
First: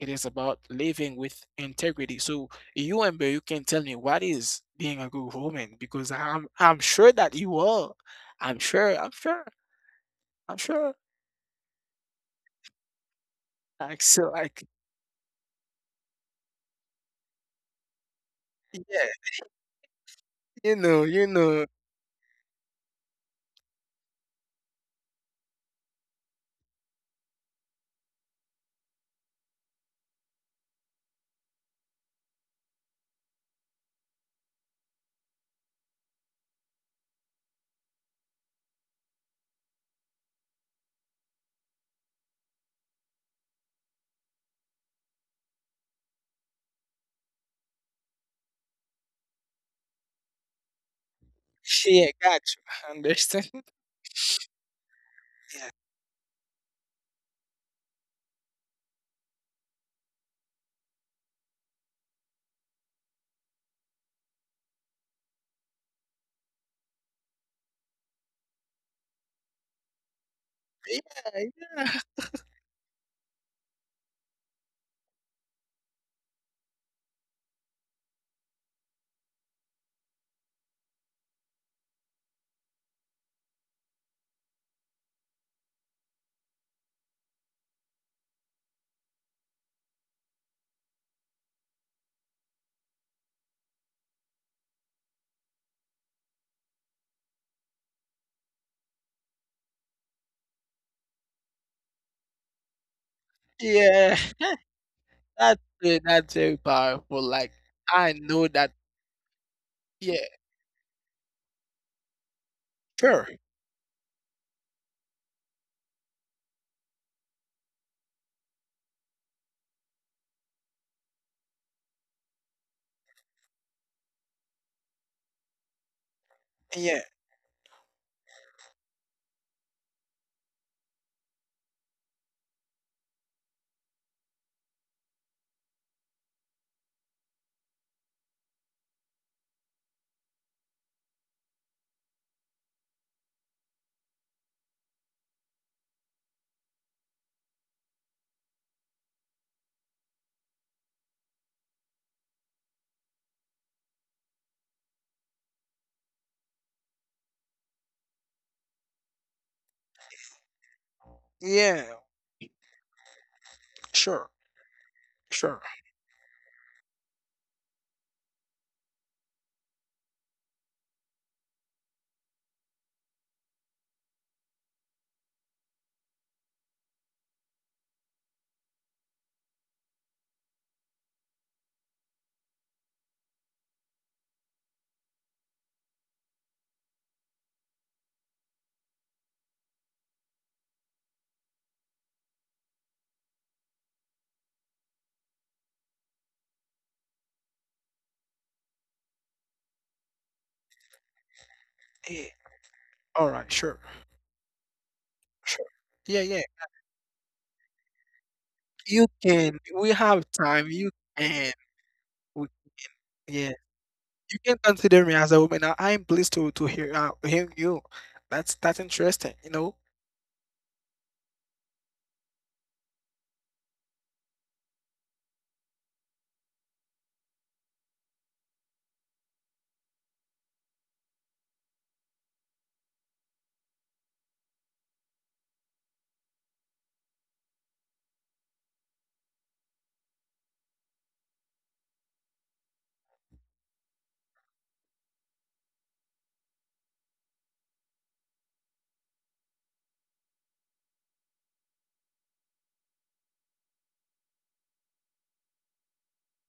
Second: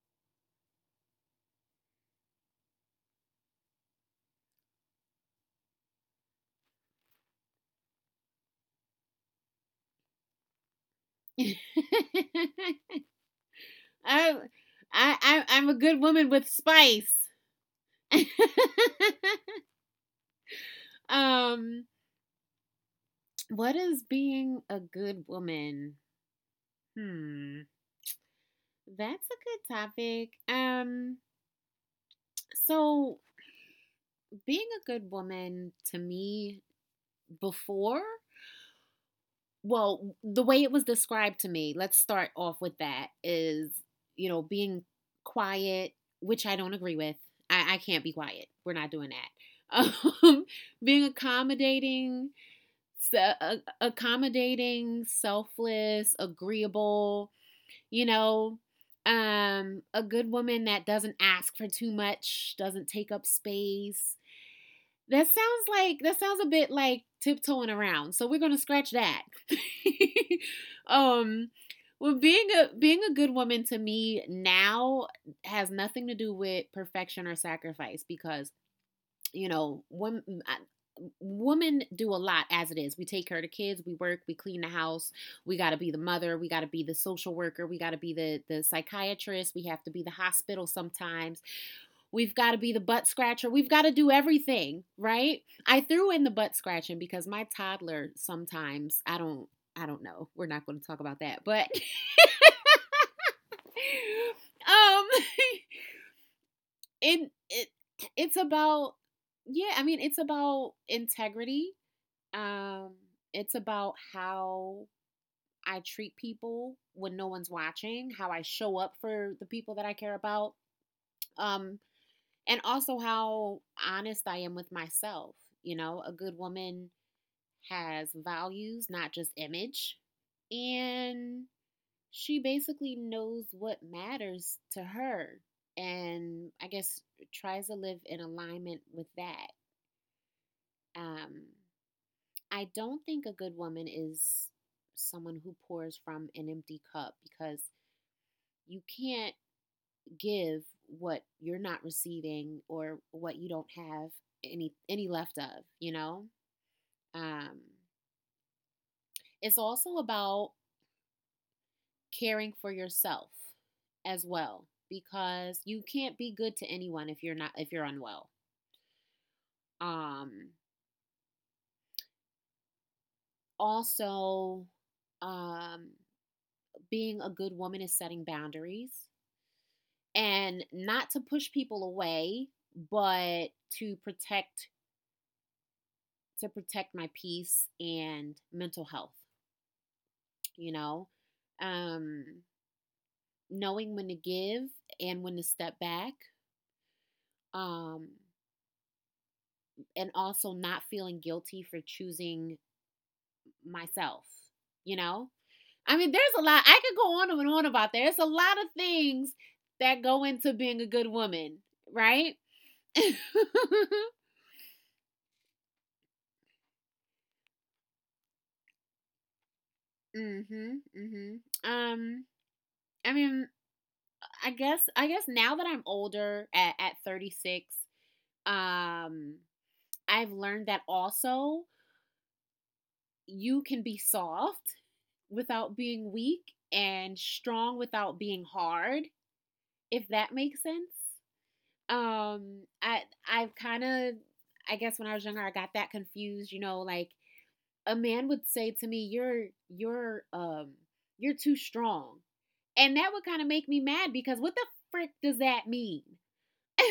S1: It is about living with integrity. So you and Bear, you can tell me what is being a good woman because I'm sure that you are. I'm sure. I'm sure. I'm sure. Like so,
S2: I,
S1: like
S2: I'm a good woman with spice.
S1: yeah, you know.
S2: um, what is being a good woman? Hmm, that's a good topic. So, being a good woman to me before, well, the way it was described to me, let's start off with that, is, you know, being quiet, which I don't agree with. I can't be quiet. We're not doing that. Um, being
S1: Yeah, got
S2: accommodating,
S1: you. Understand?
S2: accommodating,
S1: Yeah.
S2: selfless, agreeable, you know, a good woman that doesn't ask for too much, doesn't take up space, that sounds like, that sounds a bit like tiptoeing around. So we're gonna scratch that.
S1: Yeah,
S2: um
S1: yeah,
S2: well, being a, being a good woman to me now has nothing to do with perfection or sacrifice, because, you know, women do a lot. As it is, we take care of the kids, we work, we clean the house, we got to be the mother, we got to be the social worker, we got to be the psychiatrist, we have to be the hospital sometimes. We've got to be the butt scratcher. We've got to do everything, right? I threw in the butt scratching because my toddler sometimes, I don't know. We're not going to talk about that. But
S1: yeah.
S2: um
S1: That's it. That's very powerful. Like
S2: it
S1: I know
S2: it's
S1: that.
S2: about, yeah, I mean,
S1: Yeah,
S2: it's about integrity. Um
S1: sure.
S2: it's about how I treat people when no one's watching, how I show up for the people that I care about. Um and also how honest I am with myself. You know, a good
S1: Yeah,
S2: woman has values, not just image. And she basically knows what matters to her, and I guess tries to live in alignment with that. Um, I don't think a good woman is someone who pours from an empty cup, because you can't give what you're not receiving, or what you don't have any left of, you know? Um it's also about
S1: yeah,
S2: caring for yourself
S1: sure,
S2: as well,
S1: sure.
S2: because you can't be good to anyone if you're not, if you're unwell. Um also um being a good woman is setting boundaries, and not to push people away, but to protect, to protect my peace and mental health. You know, um, knowing when to give and when to step back, um, and also not feeling guilty for
S1: Yeah.
S2: choosing
S1: All right, sure,
S2: myself, you know?
S1: sure.
S2: I mean,
S1: Yeah,
S2: there's
S1: yeah.
S2: a lot, I could go on and on about there. There's a lot of
S1: You
S2: things
S1: can. We
S2: that
S1: have
S2: go into
S1: time.
S2: being
S1: You
S2: a good
S1: can.
S2: woman, right?
S1: We, yeah,
S2: Mm-hmm,
S1: you can consider me as a woman. I'm pleased to hear hear you. That's interesting. You know.
S2: mm-hmm. Um, I mean, I guess now that I'm older at 36, um, I've learned that also you can be soft without being weak and strong without being hard, if that makes sense. Um, I I've kind of I guess when I was younger I got that confused, like a man would say to me, "You're you're you're too strong," and that would kind of make me mad because what the frick does that mean?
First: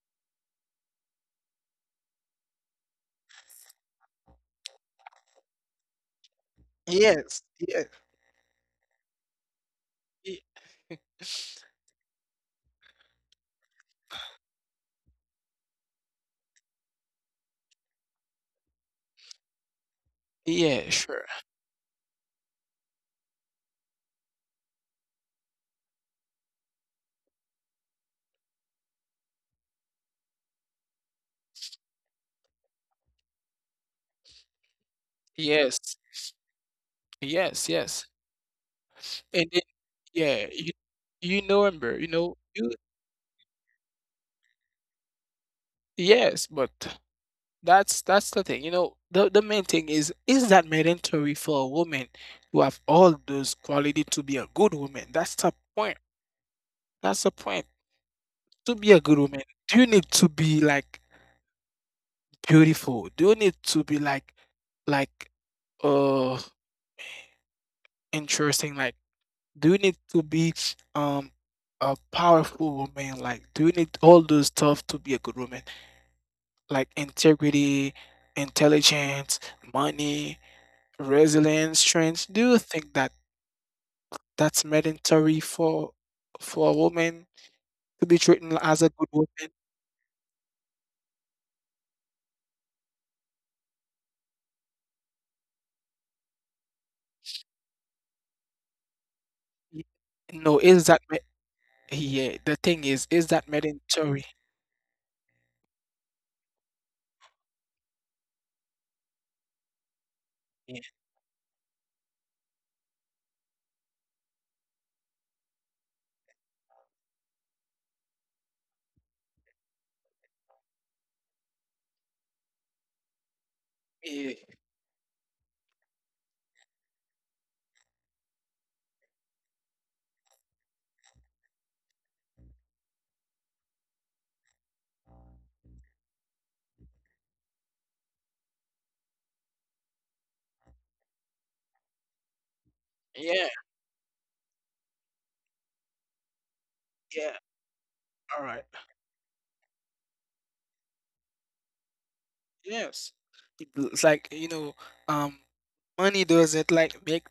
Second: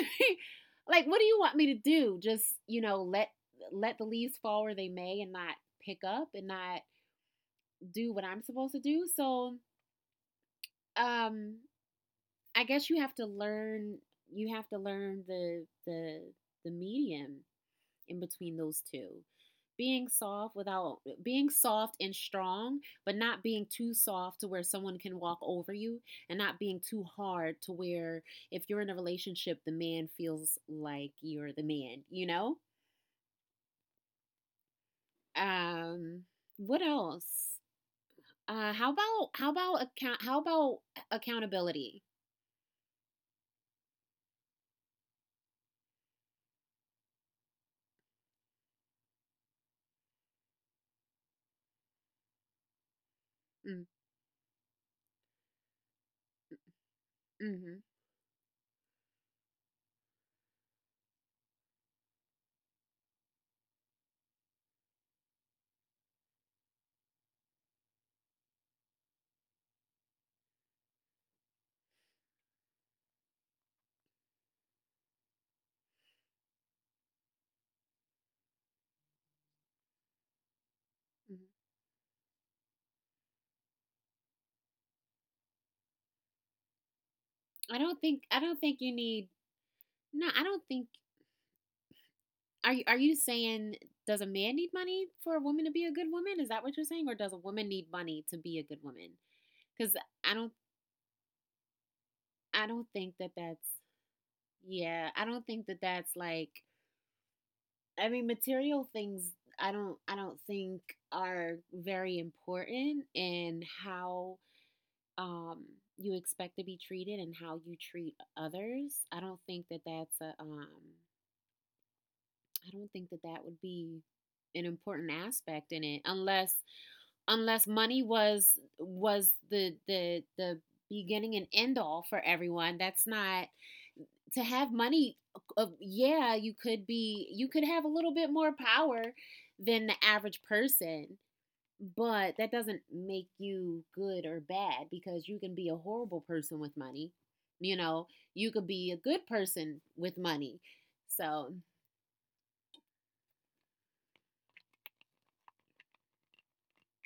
S2: Like, what do you want me to do? Just let let the leaves fall where they may and not pick up and not
S1: Yes. Yes.
S2: do what I'm supposed to do. So
S1: y-
S2: um I guess you have to learn you have to learn the the medium in between those two. Being soft without
S1: Yeah.
S2: being
S1: Sure.
S2: soft and strong, but not being too soft to where someone can walk over you and not being too hard to where if you're in a relationship the man feels like you're the man, you know?
S1: Yes.
S2: Um what else?
S1: Yes. Yes.
S2: How about how about
S1: And then
S2: account how about
S1: yeah, you
S2: accountability?
S1: November, you know, you yes, but that's the thing. You know, the main thing is that mandatory for a woman to have
S2: Mm.
S1: all those quality to be a good woman? That's the point.
S2: Mhm,
S1: That's the point. To be a good woman, do you need to be like beautiful? Do you need to be like like uh interesting? Like do you need to be um a powerful woman? Like do you need all those stuff to be a good woman? Like integrity, intelligence, money,
S2: mhm.
S1: resilience, strength. Do you think that that's mandatory for a woman to be
S2: I
S1: treated
S2: don't think
S1: as a
S2: you
S1: good
S2: need.
S1: woman?
S2: No, I don't think. Are you saying, does a man need money for a woman to be a good woman? Is that what you're saying? Or does a woman need money to be a good woman?
S1: Y-
S2: Because I
S1: No,
S2: don't
S1: is that yeah? The thing
S2: I don't
S1: is
S2: think
S1: that
S2: that that's.
S1: mandatory?
S2: Yeah, I don't think that that's like. I mean, material things, I don't
S1: Yeah,
S2: think are very important in how um you expect to be treated and how you treat others. I don't think that that's a I don't think that that would be
S1: yeah,
S2: an important aspect in it unless unless money was the beginning and end all for everyone. That's not to have money. Yeah, you could be, you could have a little bit more power than the average person, but that doesn't
S1: yeah.
S2: make you good or bad because you can be a horrible person with
S1: Yeah,
S2: money, you know.
S1: all right.
S2: You could be a good person with money, so.
S1: Yes. It's like you know, um, money doesn't like make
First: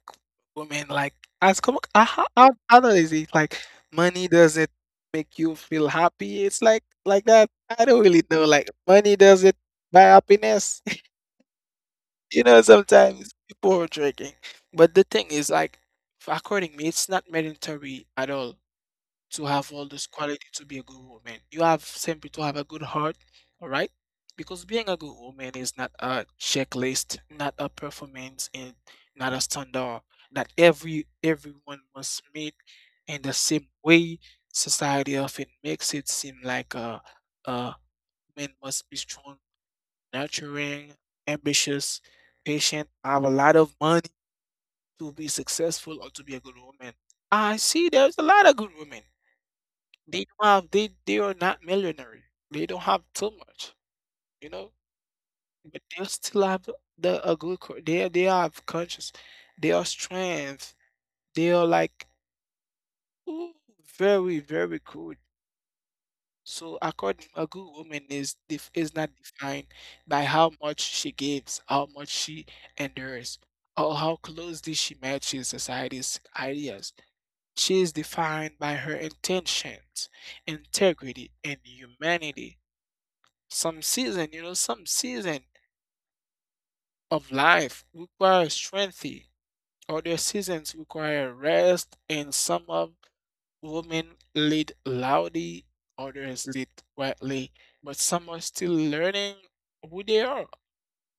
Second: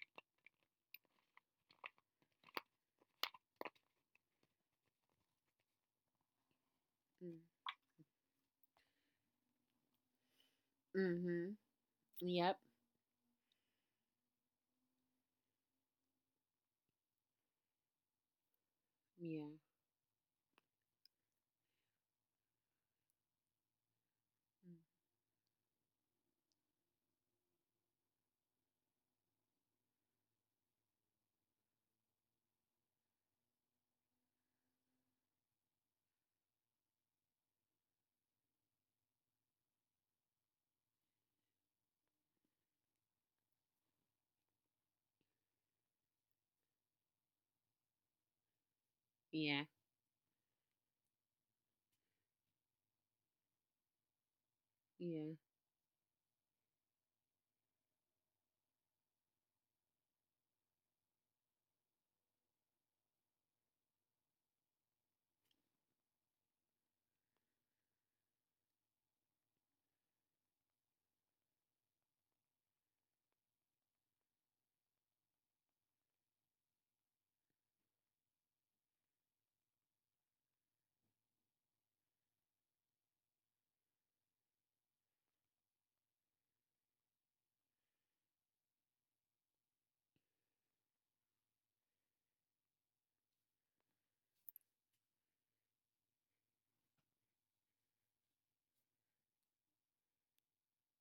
S1: women like as come how that is it like money doesn't make you feel happy it's like that. I don't really know, like money doesn't buy happiness.
S2: Mm-hmm.
S1: You know,
S2: Yep.
S1: sometimes people are drinking but the thing is like according me it's not mandatory at all to
S2: Yeah.
S1: have all this quality to be a good woman. You have simply to have a good heart, all right? Because being a good woman is not a checklist, not a performance, and not a standard that everyone must meet in the same way. Society often makes it seem like a man must be strong, nurturing, ambitious, patient, have a lot of money to be successful or to be a good woman. I see there's a lot of good women
S2: Yeah.
S1: they don't have they are not millionaire. They don't have too much, you know,
S2: Yeah.
S1: but they still have the they have conscious, they are strength, they are like ooh, very very good. So according a good woman is not defined by how much she gives, how much she endures, or how closely she matches society's ideas. She is defined by her intentions, integrity, and humanity. Some season, you know, some season of life require strength. Other seasons require rest, and some of women lead loudly, others lead quietly, but some are still learning who they are.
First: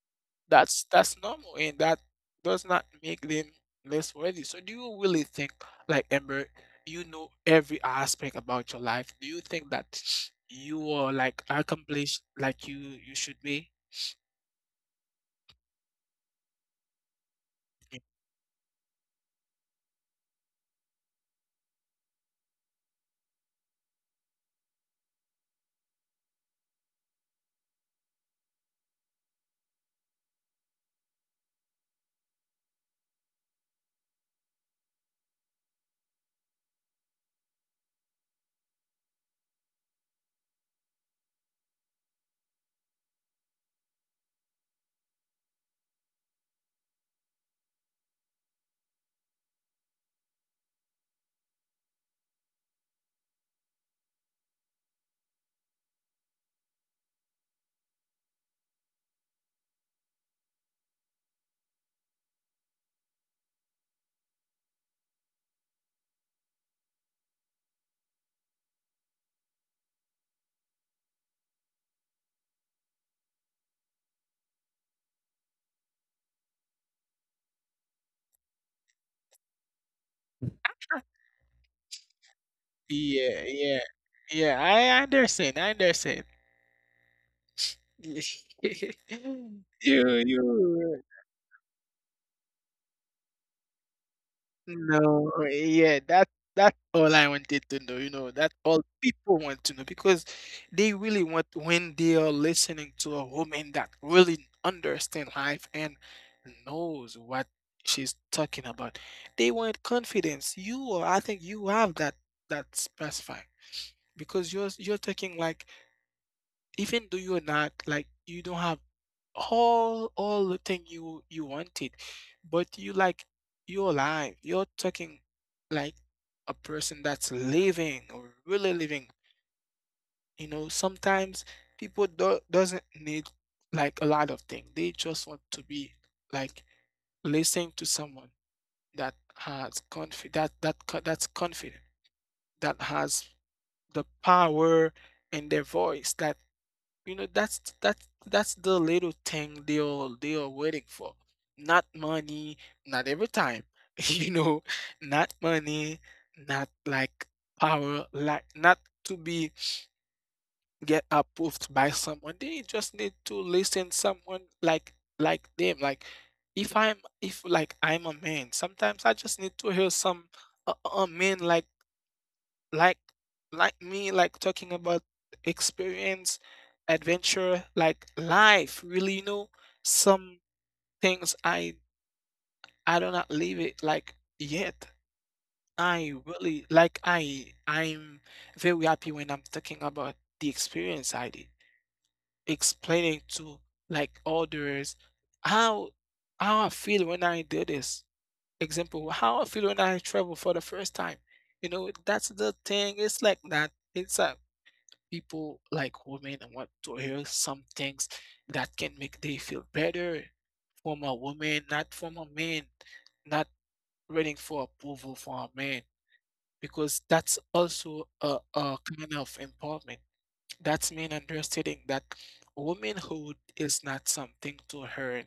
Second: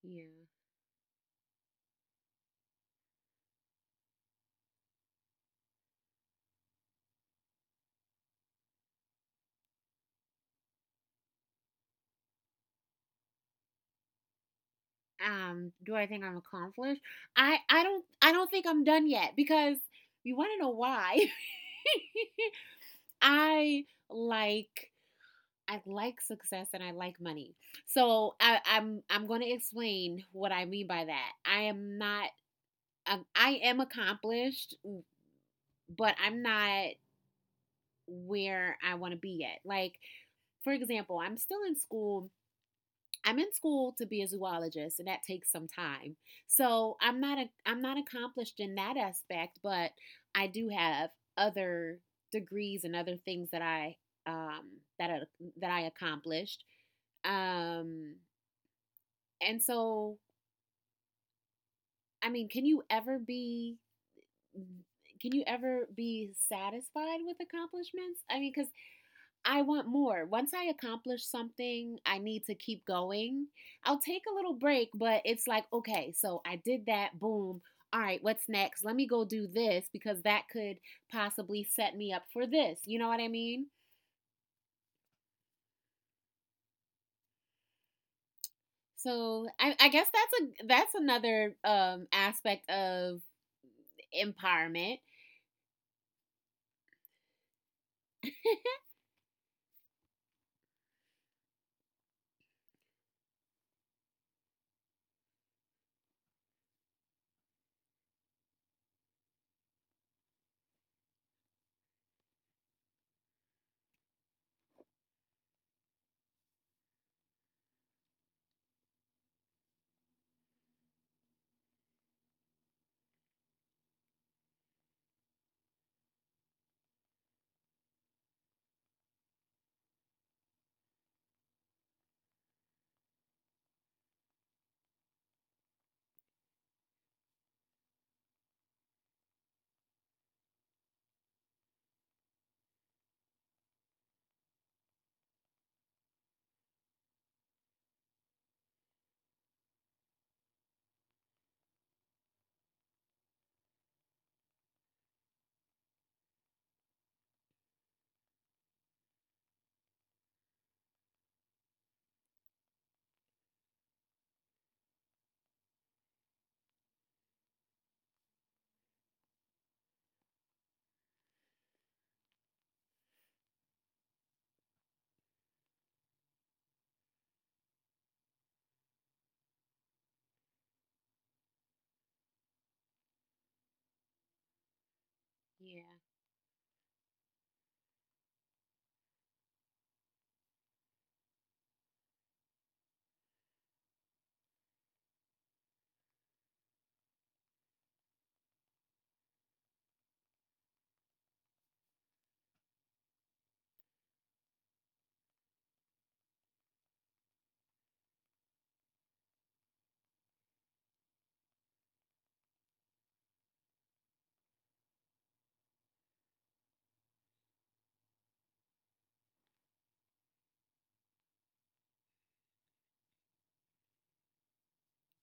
S2: Yeah.
S1: That's normal, and that does not make them less worthy. So, do you really think, like Amber, you know every aspect about your life? Do you think that you are like accomplished, like you should be?
S2: Do I think I'm accomplished? I
S1: Yeah.
S2: don't think I'm done yet because you want to know why? I like I like success and I like money. So I'm going to explain what I mean by that. I am not I am accomplished, but I'm not where I want to be yet. Like, for example, I'm still in school. I'm in school to be a zoologist and that takes some time. So I'm not accomplished in that aspect, but I do have other degrees and other things that I um that I, that I accomplished. Um and so, I mean, can you ever be satisfied with accomplishments? I mean, cuz I want more. Once I accomplish something, I need to keep going. I'll take a little break, but it's like, okay, so I did that, boom. All right, what's next? Let me go do this because that could possibly set me up for this. You know what I
S1: Yeah,
S2: mean?
S1: yeah, yeah. I understand. I understand.
S2: So
S1: You,
S2: I guess that's a that's
S1: you.
S2: another aspect of empowerment.
S1: No, yeah. That's all I wanted to know. You know,
S2: Yeah.
S1: that's all people want to know because they really want when they are listening to a woman that really understand life and knows what she's talking about. They want confidence. You are. I think you have that that specify because you're talking like even though you're not like you don't have all the thing you wanted but you like you're alive, you're talking like a person that's living or really living. You know, sometimes people doesn't need like a lot of things. They just want to be like listening to someone that has confi that's confident, that has the power in their voice that. You know, that's that's the little thing they are waiting for. Not money, not every time. You know, not money, not like power, like not to be get approved by someone. They just need to listen someone like them. Like if I'm if like I'm a man, sometimes I just need to hear some a man like like like me like talking about experience, adventure, like life really. You know, some things I do not live it like yet. I really like I'm very happy when I'm talking about the experience I did, explaining to like others how I feel when I do this example, how I feel when I travel for the first time. You know, that's the thing. It's like that. It's people like women want to hear some things that can make they feel better from a woman, not from a man, not waiting for approval from a man, because that's also a kind of empowerment. That's mean understanding that womanhood is not something to earn.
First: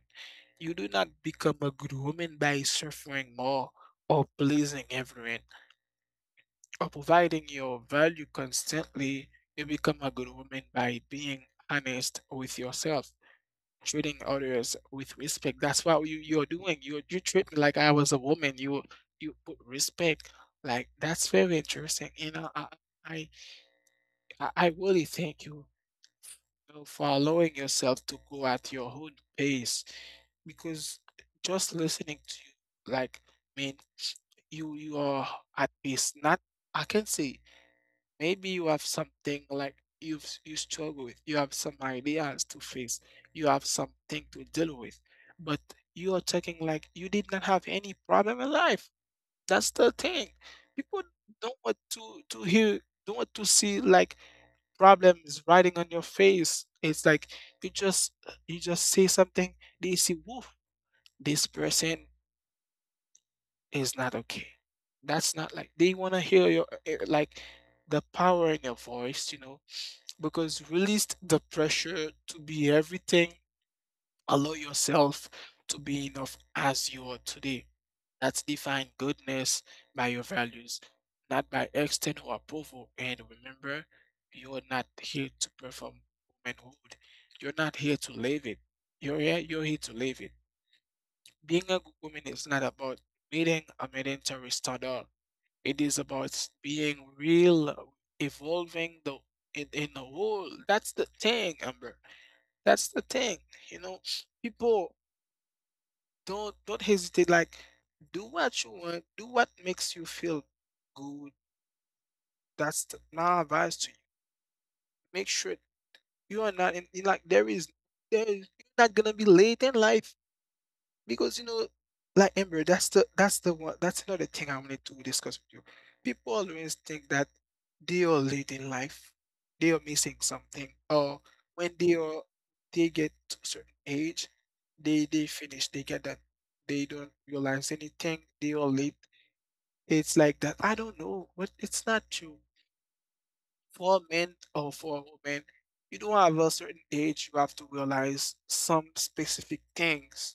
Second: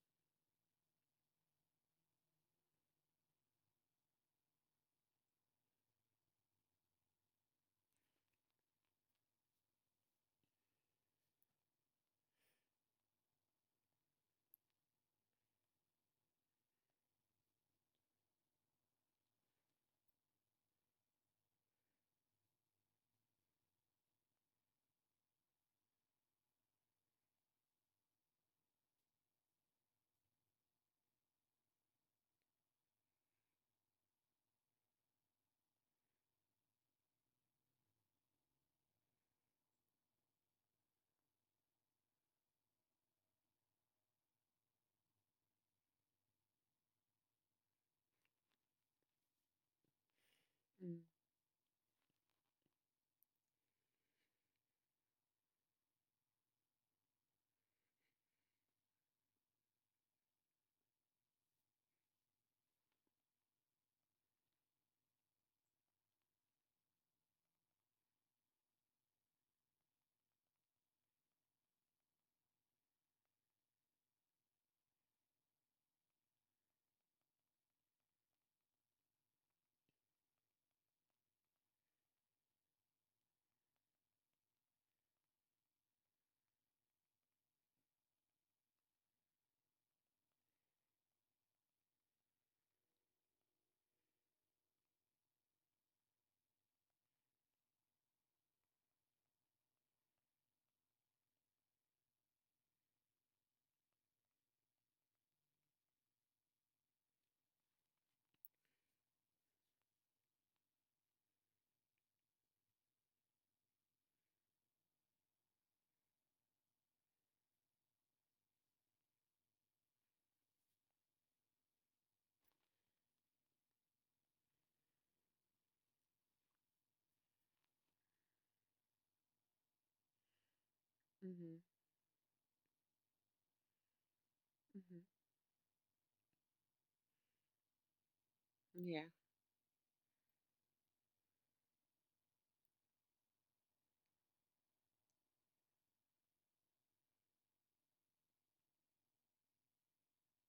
S1: You do not become a good woman by suffering more or pleasing everyone. By providing your value constantly, you become a good woman by being honest with yourself, treating others with respect. That's what you're doing. You treat me like I was a woman. You put respect. Like that's very interesting. You know, I, I really thank you, you know, for allowing yourself to go at your own pace, because just listening to you, like, I mean, you are at peace. Not I can say. Maybe you have something like you you struggle with. You have some ideas to face. You have something to deal with. But you are talking like you did not have any problem in life. That's the thing.
S2: Mm.
S1: People don't want to hear, don't want to see like problems riding on your face. It's like you just you just say something, they see, woof. This person is not okay. That's not like they want to hear your eh, like the power in your voice, you know, because release the pressure to be everything. Allow yourself to be enough as you are today. That's defined goodness by your values, not by external approval. And remember, you're not here to perform womanhood. You're not here to live it. You're here to live it. Being a good woman is not about meeting a mandatory standard. It is about being real, evolving the in the world. That's the thing, Amber. That's the thing, you know. People don't hesitate. Like, do what you want. Do what makes you feel good. That's my advice to you. Make sure you are not in, like there is there is you're not gonna be late in life. Because you know, like Amber, that's the one that's another thing I wanted to discuss with you. People always think that they are late in life, they are missing something, or
S2: Mm-hmm.
S1: when they are they get to a certain age,
S2: Mm-hmm.
S1: they finish, they get that they don't realize anything, they are
S2: Yeah.
S1: late. It's like that. I don't know, but it's not true. For men or for women, you don't have a certain age, you have to realize some specific things.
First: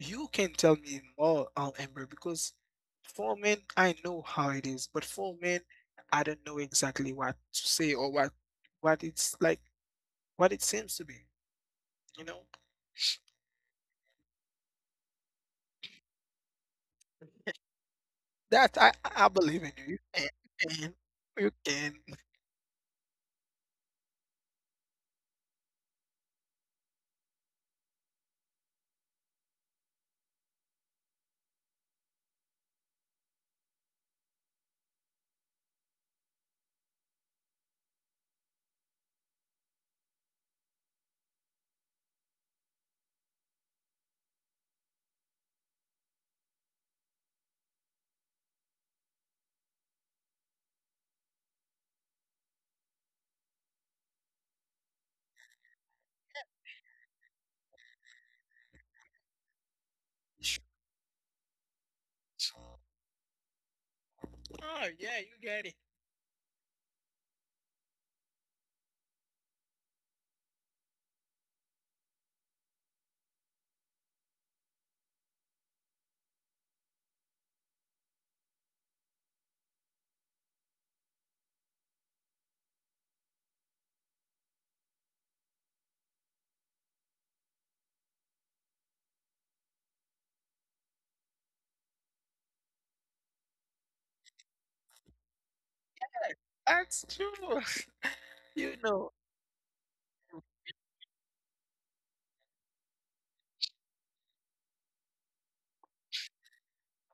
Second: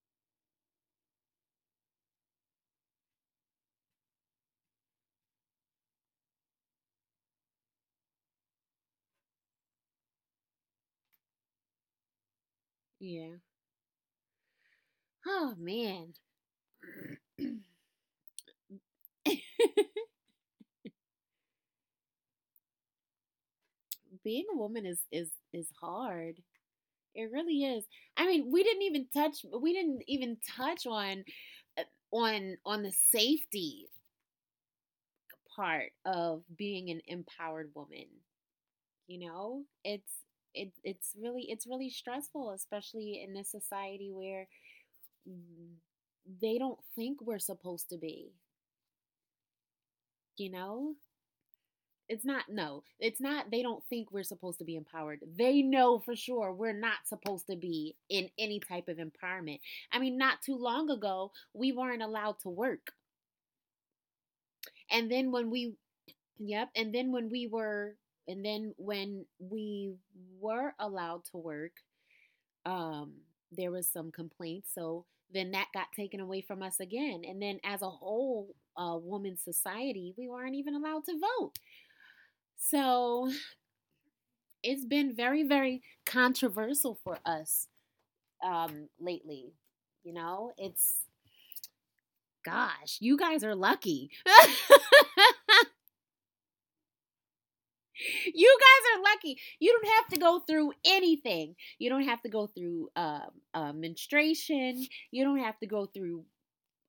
S1: You can tell me more, Amber, because for men I know how it is, but for men I don't know exactly what to say or what it's like, what it seems to be. You know,
S2: Yeah. Oh man,
S1: that I believe in you. You can, you can.
S2: being a woman is hard. It really is. I mean, we didn't even touch on eh, on the safety part of being an empowered woman, you know? It's really stressful, especially, in this society where mm, they don't think we're supposed to be, you know. It's not, no, it's not, they don't think we're supposed to be empowered. They know for sure we're not supposed to be in any type of empowerment. I mean, not too
S1: You
S2: long ago, we weren't allowed to
S1: can.
S2: work.
S1: Oh
S2: And
S1: yeah,
S2: then
S1: you
S2: when
S1: get
S2: we,
S1: it.
S2: yep, and then when we were, and then when we were allowed to work, um, there was some complaints. So then that got taken away from us again. And then as a whole woman society, we weren't even allowed to vote. So it's been very, very controversial for us lately. You know, it's, gosh, you guys are lucky.
S1: That's true.
S2: You
S1: You
S2: guys are
S1: know,
S2: lucky. You don't have to go through anything. You don't have to go through menstruation. You don't have to go through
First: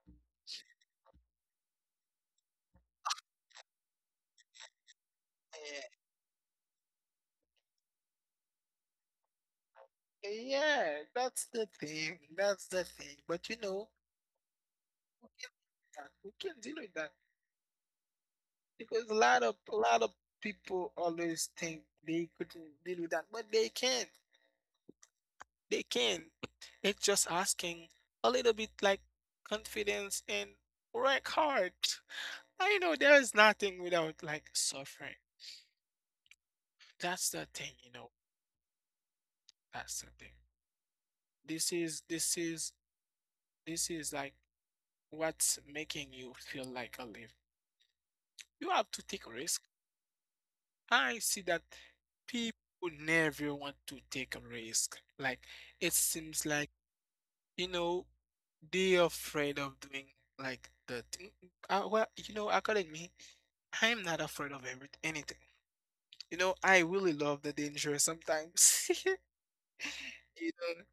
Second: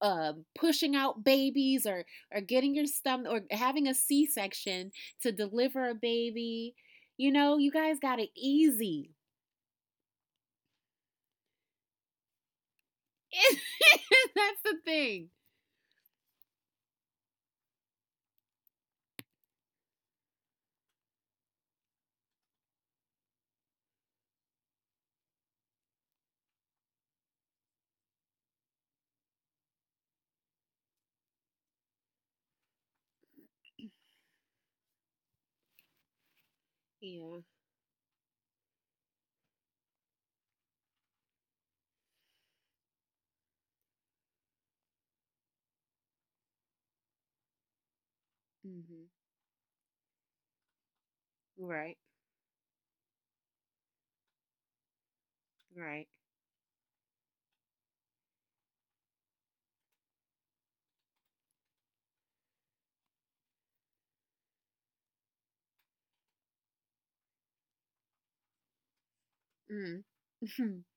S2: pushing out babies or getting your stomach or having a C section to
S1: eh,
S2: deliver a baby. You know, you guys got it easy.
S1: yeah, that's the thing. That's the thing. But you know,
S2: That's the
S1: we
S2: thing.
S1: can deal with that. We can deal with that. Because a lot of people always think they couldn't deal with that, but they can. They can. It's just asking a little bit like confidence and work hard. I know there is nothing without like suffering. That's
S2: Yeah.
S1: the thing, you know. That's the thing. This is this is like what's making you feel like alive. You have to
S2: Hmm.
S1: take a risk. I see that
S2: Right.
S1: people never want to take a risk. Like it
S2: Right.
S1: seems like You know, they're afraid of doing like the thing. According me, I'm not afraid of every anything. I really love the danger sometimes.
S2: Mm.
S1: You know,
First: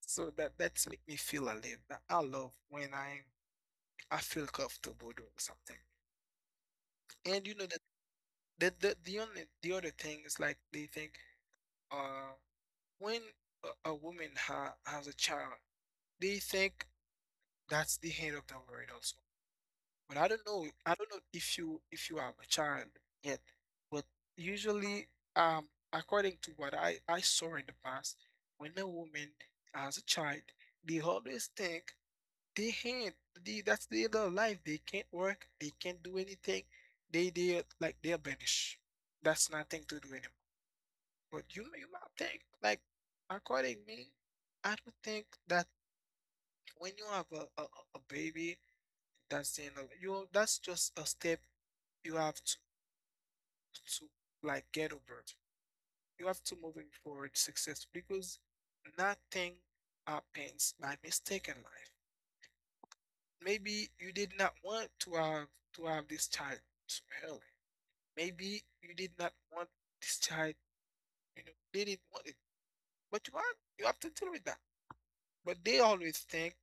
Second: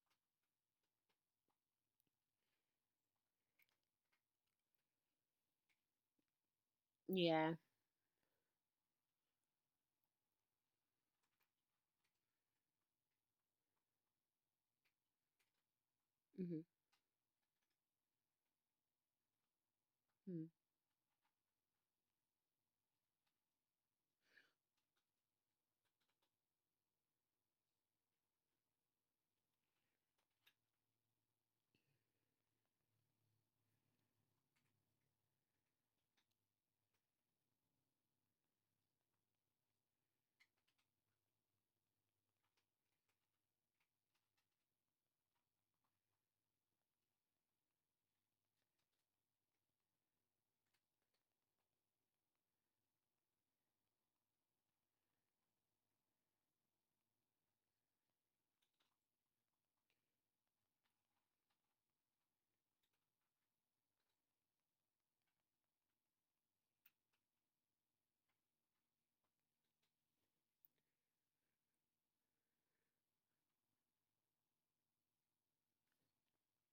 S1: so that's make me feel alive. That I love when I feel comfortable doing something. And
S2: Yeah.
S1: you know that the only the other thing is like they think uh when a woman ha has a child, they
S2: Hmm.
S1: think that's the end of the world also. But I
S2: Mm.
S1: don't know. I don't know if you have a child yet, but usually, according to what I saw in the past, when a woman has a child, they always think they can't. That's the end of life. They can't work. They can't do anything. They like they're banished. That's nothing to do anymore. But you might think like according me, I don't think that when you have a baby, that's the end of it. You. That's just a step you have to like get over it. You have to moving forward success because nothing happens by mistake in life. Maybe you did not want to have this child early. Maybe you did not want this child, you know, they didn't want it. But you have to deal with that. But they always think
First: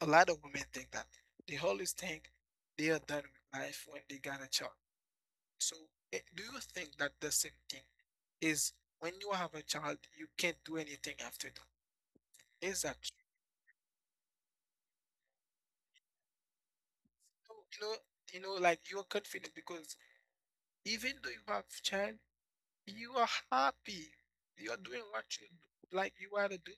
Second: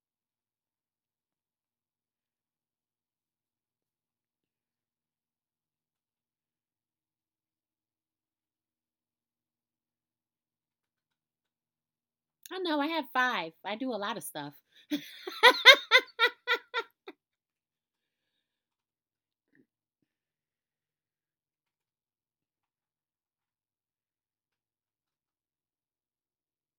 S1: a lot of women think that. They always think they are done with life when they got a child. So, do you think that the same thing is when you have a child, you can't do anything after that?
S2: I know.
S1: Is
S2: I
S1: that
S2: have five. I do a lot of stuff.
S1: true? Like you're confident because even though you have child, you are happy. You're doing what you like you want to do.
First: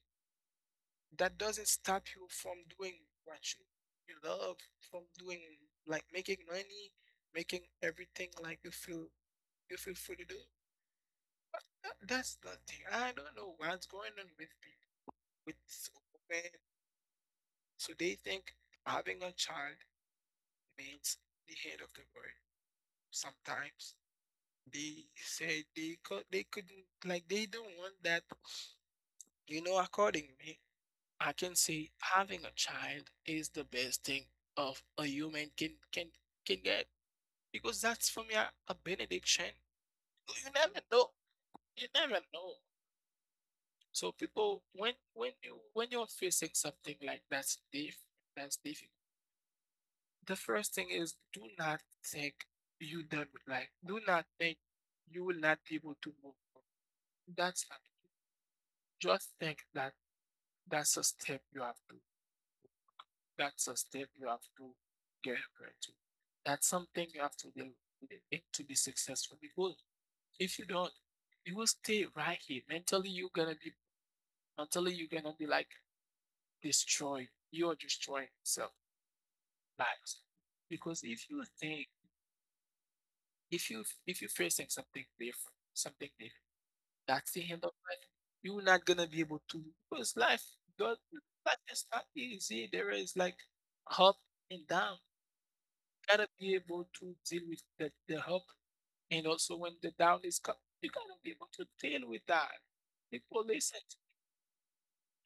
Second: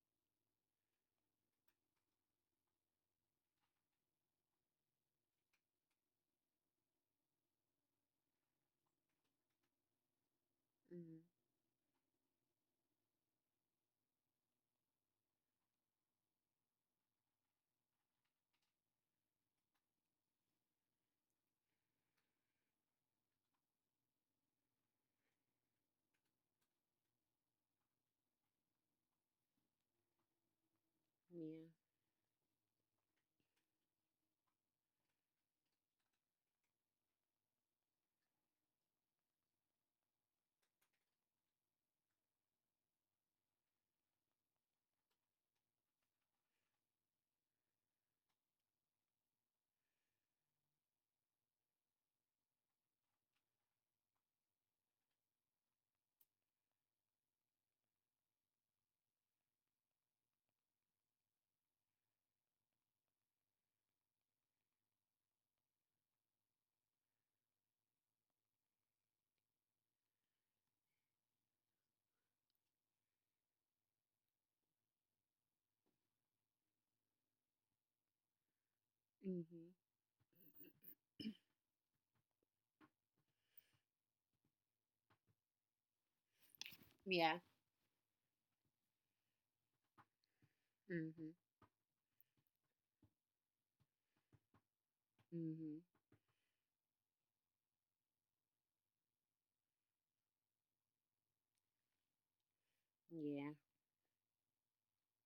S1: That doesn't stop you from doing what you love, from doing like making money, making everything like you feel free to do.
S2: Mm.
S1: That's the thing. I don't know what's going on with people with women. So they think having a child means the end of the world. Sometimes they say they couldn't like they don't want that. You know, according to me, I can
S2: Yeah.
S1: say having a child is the best thing of a human can can get because that's for me a benediction. You never know. You never know. So people, when you when you're facing something like that's difficult, the first thing is do not think you done with life. Do not think you will not be able to move on. That's not it. Just think that that's a step you have to. That's a step you have to get over to. That's something you have to do with it to be successful. Because if you don't, you will stay right here. Mentally, you're gonna be like destroyed. You're destroying yourself.
S2: Hmm.
S1: Lives. Because if you think If you if you're facing something different, that's
S2: Yeah.
S1: the end of life. You're not gonna be able to because life God
S2: Hmm.
S1: life is not easy. There is like up and down. You
S2: Hmm.
S1: gotta be able to deal with the up and also when the down is coming, you gotta be able to deal with that. People
S2: Yeah.
S1: listen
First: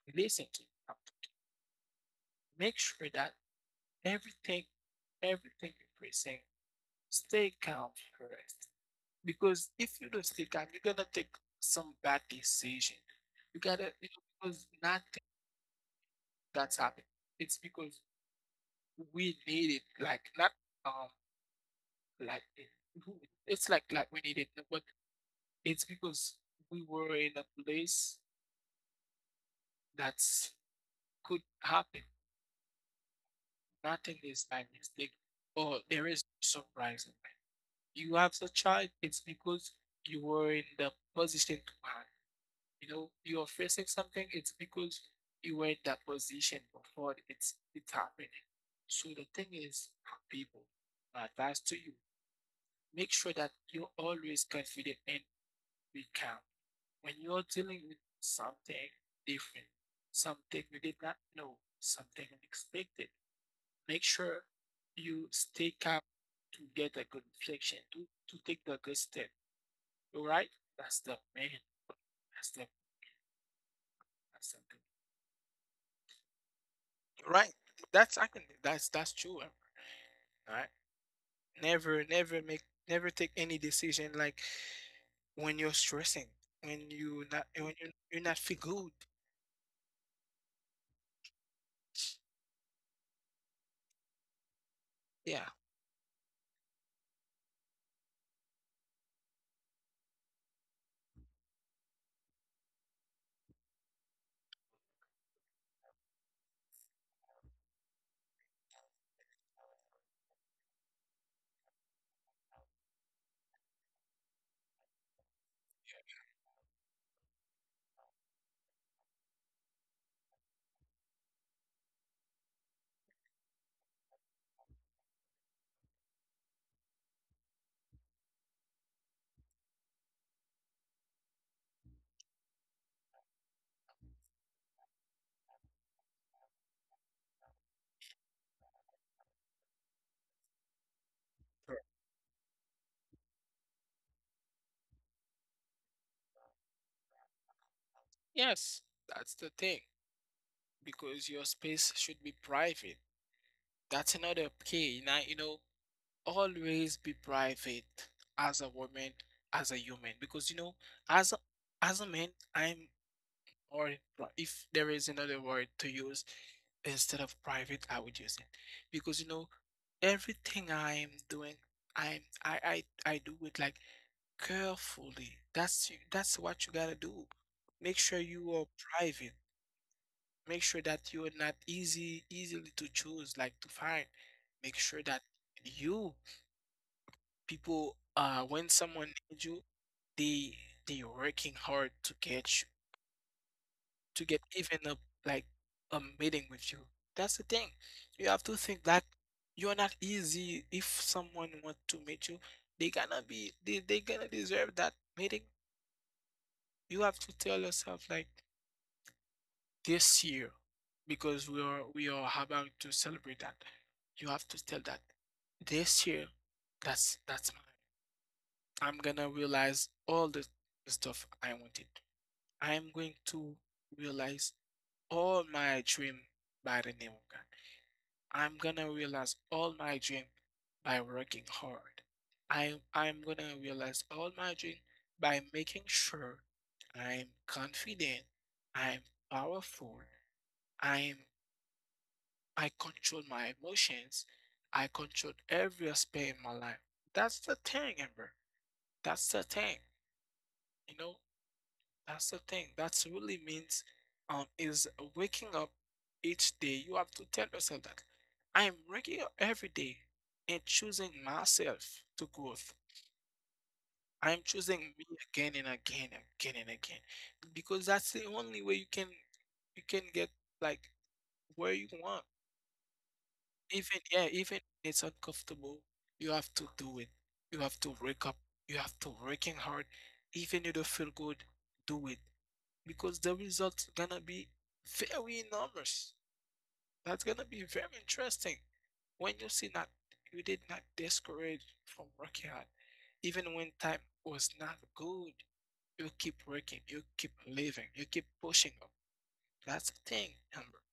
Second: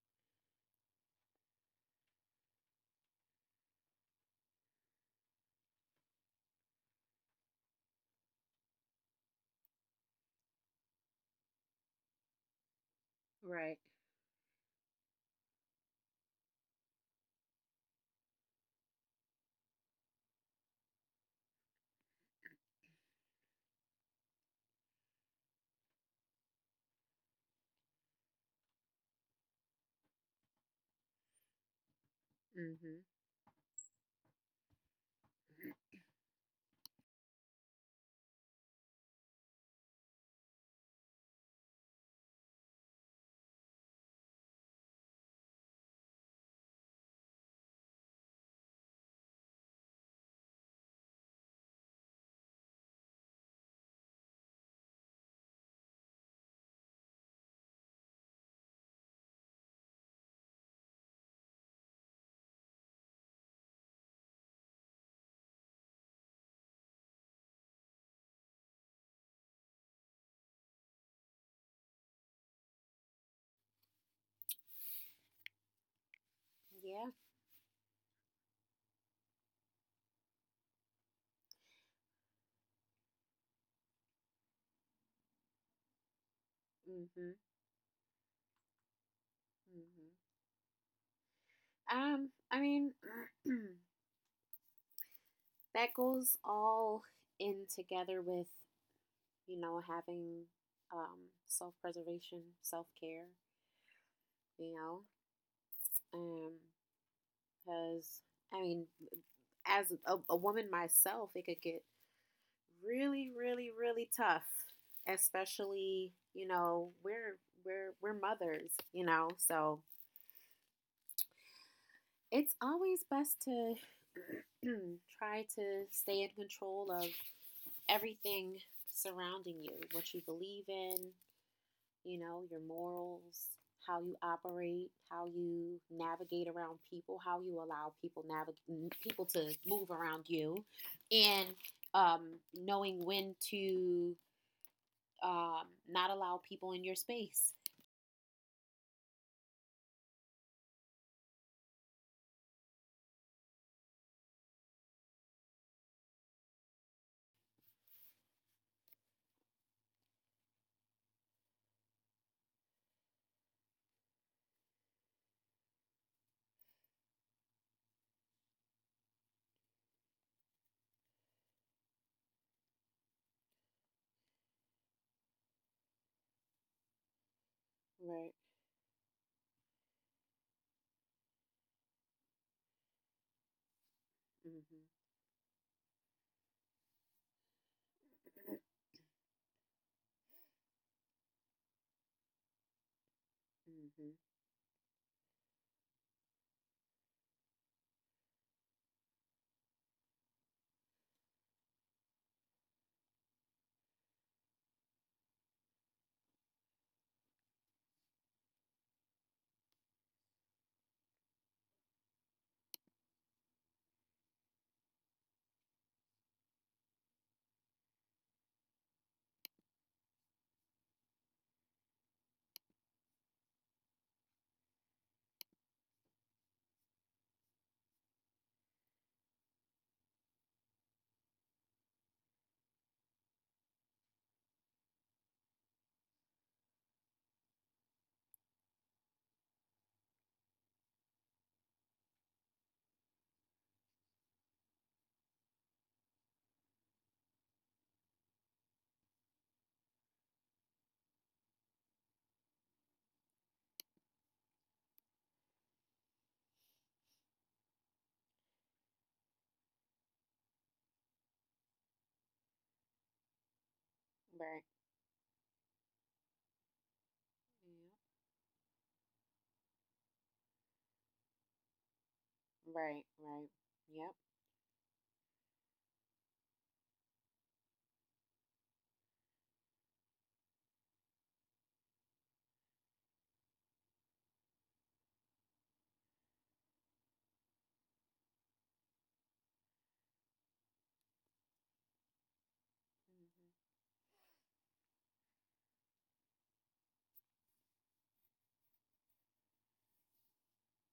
S1: to listen to you. Make sure that everything everything you're facing, stay calm first. Because if you don't stay calm, you're gonna take some bad decision. You
S2: Right.
S1: gotta, you know, because nothing that's happened. It's because we need it, like not um like it, it's like we need it, but it's because we were in a place that's could happen.
S2: Hmm.
S1: Nothing is by mistake, or there is no surprise in life. You have the child. It's because you were in the position to have. You know, you're facing something, it's because you were in that position before it's happening. So the thing is, people, my advice to you, make sure that you're always confident and be calm. When you're dealing with something different, something you did not know, something unexpected, make sure you stay calm to get a good reflection, to take the good step. All right? That's the man. That's the that's the good.
S2: Yeah.
S1: Right. That's I can that's true. All right, Never never make never take any decision like when you're stressing, when you
S2: Hmm.
S1: not when you're not feel good.
S2: Hmm. I mean,
S1: Yeah.
S2: that goes all in together with, you know, having self preservation, self care. You know, um, because I mean, as a woman myself, it could get really, really, really tough, especially, you know, we're we're mothers, you know, so it's always best to try to stay in control of everything surrounding you, what you believe in, you know, your morals, how you operate, how you navigate around people, how you allow people navigate people to move around you, and
S1: Sure.
S2: knowing when to um, not allow people in your space.
S1: Yes, that's the thing. Because your space should be private. That's another key. Now you know, always be private as a woman, as a human. Because you know, as a as a man, I'm. Or if there is another word to use instead of private, I would use it. Because you know, everything I'm doing, I do it like carefully. That's what you gotta do. Make sure
S2: Right.
S1: you are private. Make sure that you are not easy easily to choose, like to find. Make
S2: Mm-hmm.
S1: sure that you people when someone needs you, they they working hard to get
S2: Mm-hmm.
S1: even a like a meeting with you. That's the thing. You have to think that you're not easy. If someone want to meet you, they gonna deserve that meeting. You have to tell yourself like this year, because we are about to celebrate that. You have to tell that this year. That's my. I'm gonna realize all the stuff I wanted. I'm going to realize all my dream by the name of God. I'm gonna realize all my dream by working hard. I'm gonna realize all my dream by making sure I'm confident, I'm powerful, I'm I control my emotions, I control every aspect in my life. That's the thing, Amber. That's the thing. You know, that's the thing. That's really means is waking up each day. You have to tell yourself that I am waking up every day and choosing myself to growth. I am
S2: Right.
S1: choosing me again and again and again and again. Because that's the only way you can get like where you want.
S2: Yep. Right. Right.
S1: Even
S2: Yep.
S1: yeah, even it's uncomfortable, you have to do it. You have to wake up. You have to working hard. Even you don't feel good, do it, because the results gonna be very enormous. That's gonna be very interesting when you see that you did not discourage from working hard, even when time was not good. You keep working, you keep living, you keep pushing up. That's the thing, Amber.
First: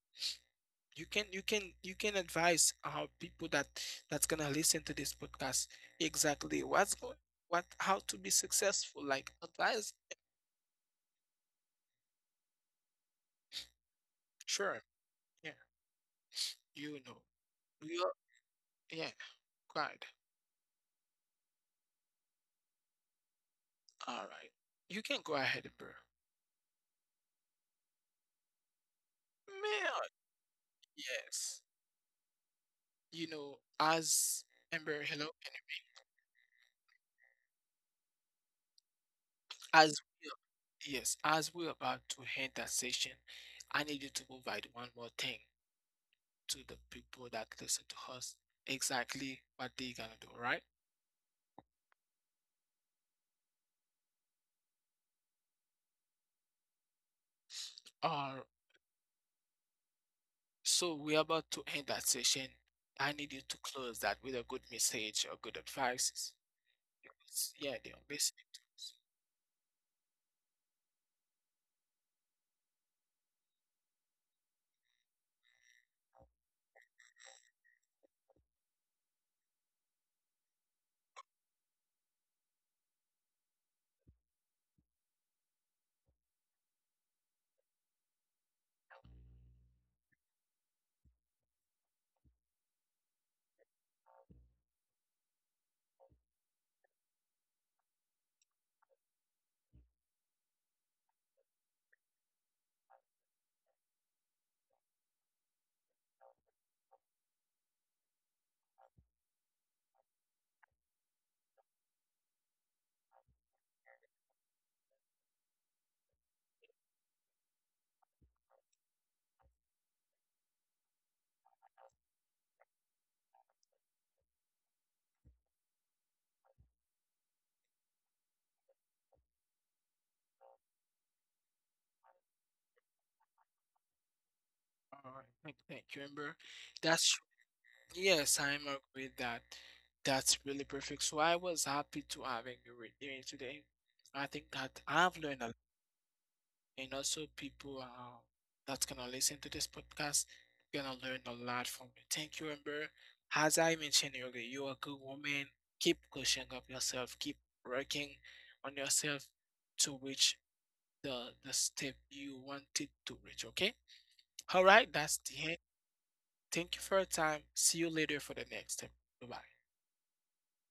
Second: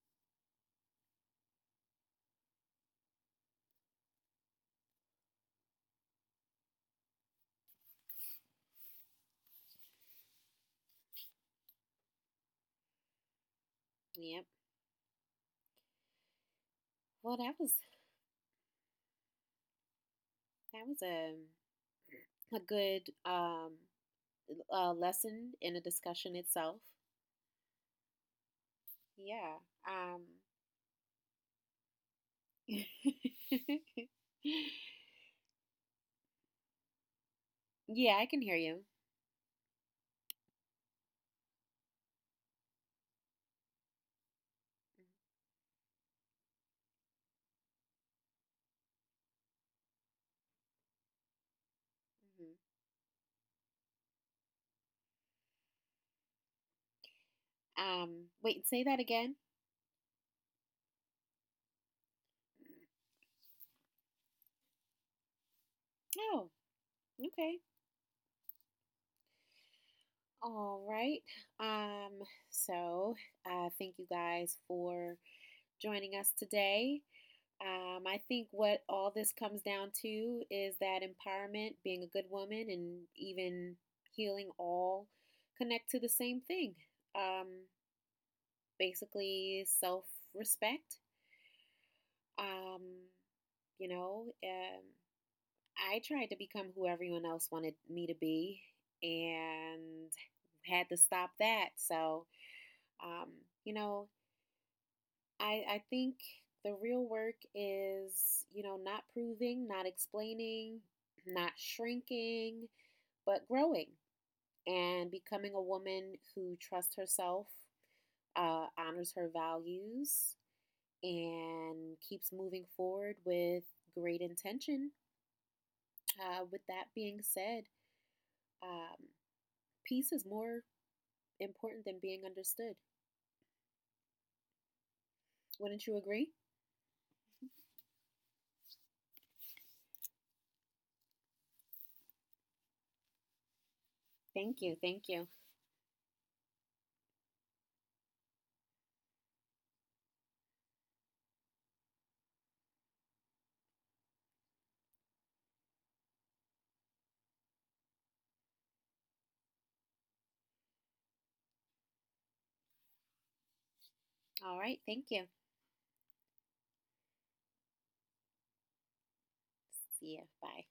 S1: You can advise our people that that's gonna listen to this podcast exactly what how to be successful. Like advise,
S2: Yep.
S1: sure, yeah, you know,
S2: Well, that was
S1: you yeah, quite.
S2: a good
S1: All right. You can go
S2: lesson
S1: ahead,
S2: in a
S1: Amber.
S2: discussion itself. Yeah.
S1: Man,
S2: Um,
S1: yes. You
S2: yeah,
S1: know, as Amber, hello.
S2: I can hear you.
S1: As yes, as we're about to end that session, I need you to provide one more thing to the people that listen to us exactly what they're gonna do, right?
S2: Mhm. Um,
S1: Uh,
S2: wait, say that again.
S1: so we're about to end that session. I need you to close that with a good message or good advice.
S2: Oh,
S1: Because,
S2: okay.
S1: yeah, they're listening.
S2: All right. Um, so thank you guys for joining us today. I think what all this comes down to is that empowerment, being a good woman, and even healing all connect to the same thing. Um, basically, self respect. Um, you know, I tried to become who everyone else wanted me to be and had to stop that. So, um, you know, I think the real work is, you know, not proving, not explaining, not shrinking, but growing and becoming a woman who trusts herself, honors her values, and keeps moving forward with great intention. With that being said, um, peace is more important than being understood.
S1: All right. Thank
S2: Wouldn't you
S1: you,
S2: agree?
S1: Amber. That's. Yes, I'm agree with that. That's really perfect. So I was happy to having you with me today. I think
S2: Thank you.
S1: that
S2: Thank
S1: I've
S2: you.
S1: learned a lot, and also people that's gonna listen to this podcast gonna learn a lot from you. Thank you, Amber. As I mentioned earlier, you're a good woman. Keep pushing up yourself. Keep working on yourself to reach the step you wanted to reach. Okay.
S2: All
S1: All
S2: right.
S1: right.
S2: Thank
S1: That's
S2: you.
S1: the end. Thank you for your time. See you later for the next step. Bye bye.
S2: See you. Bye.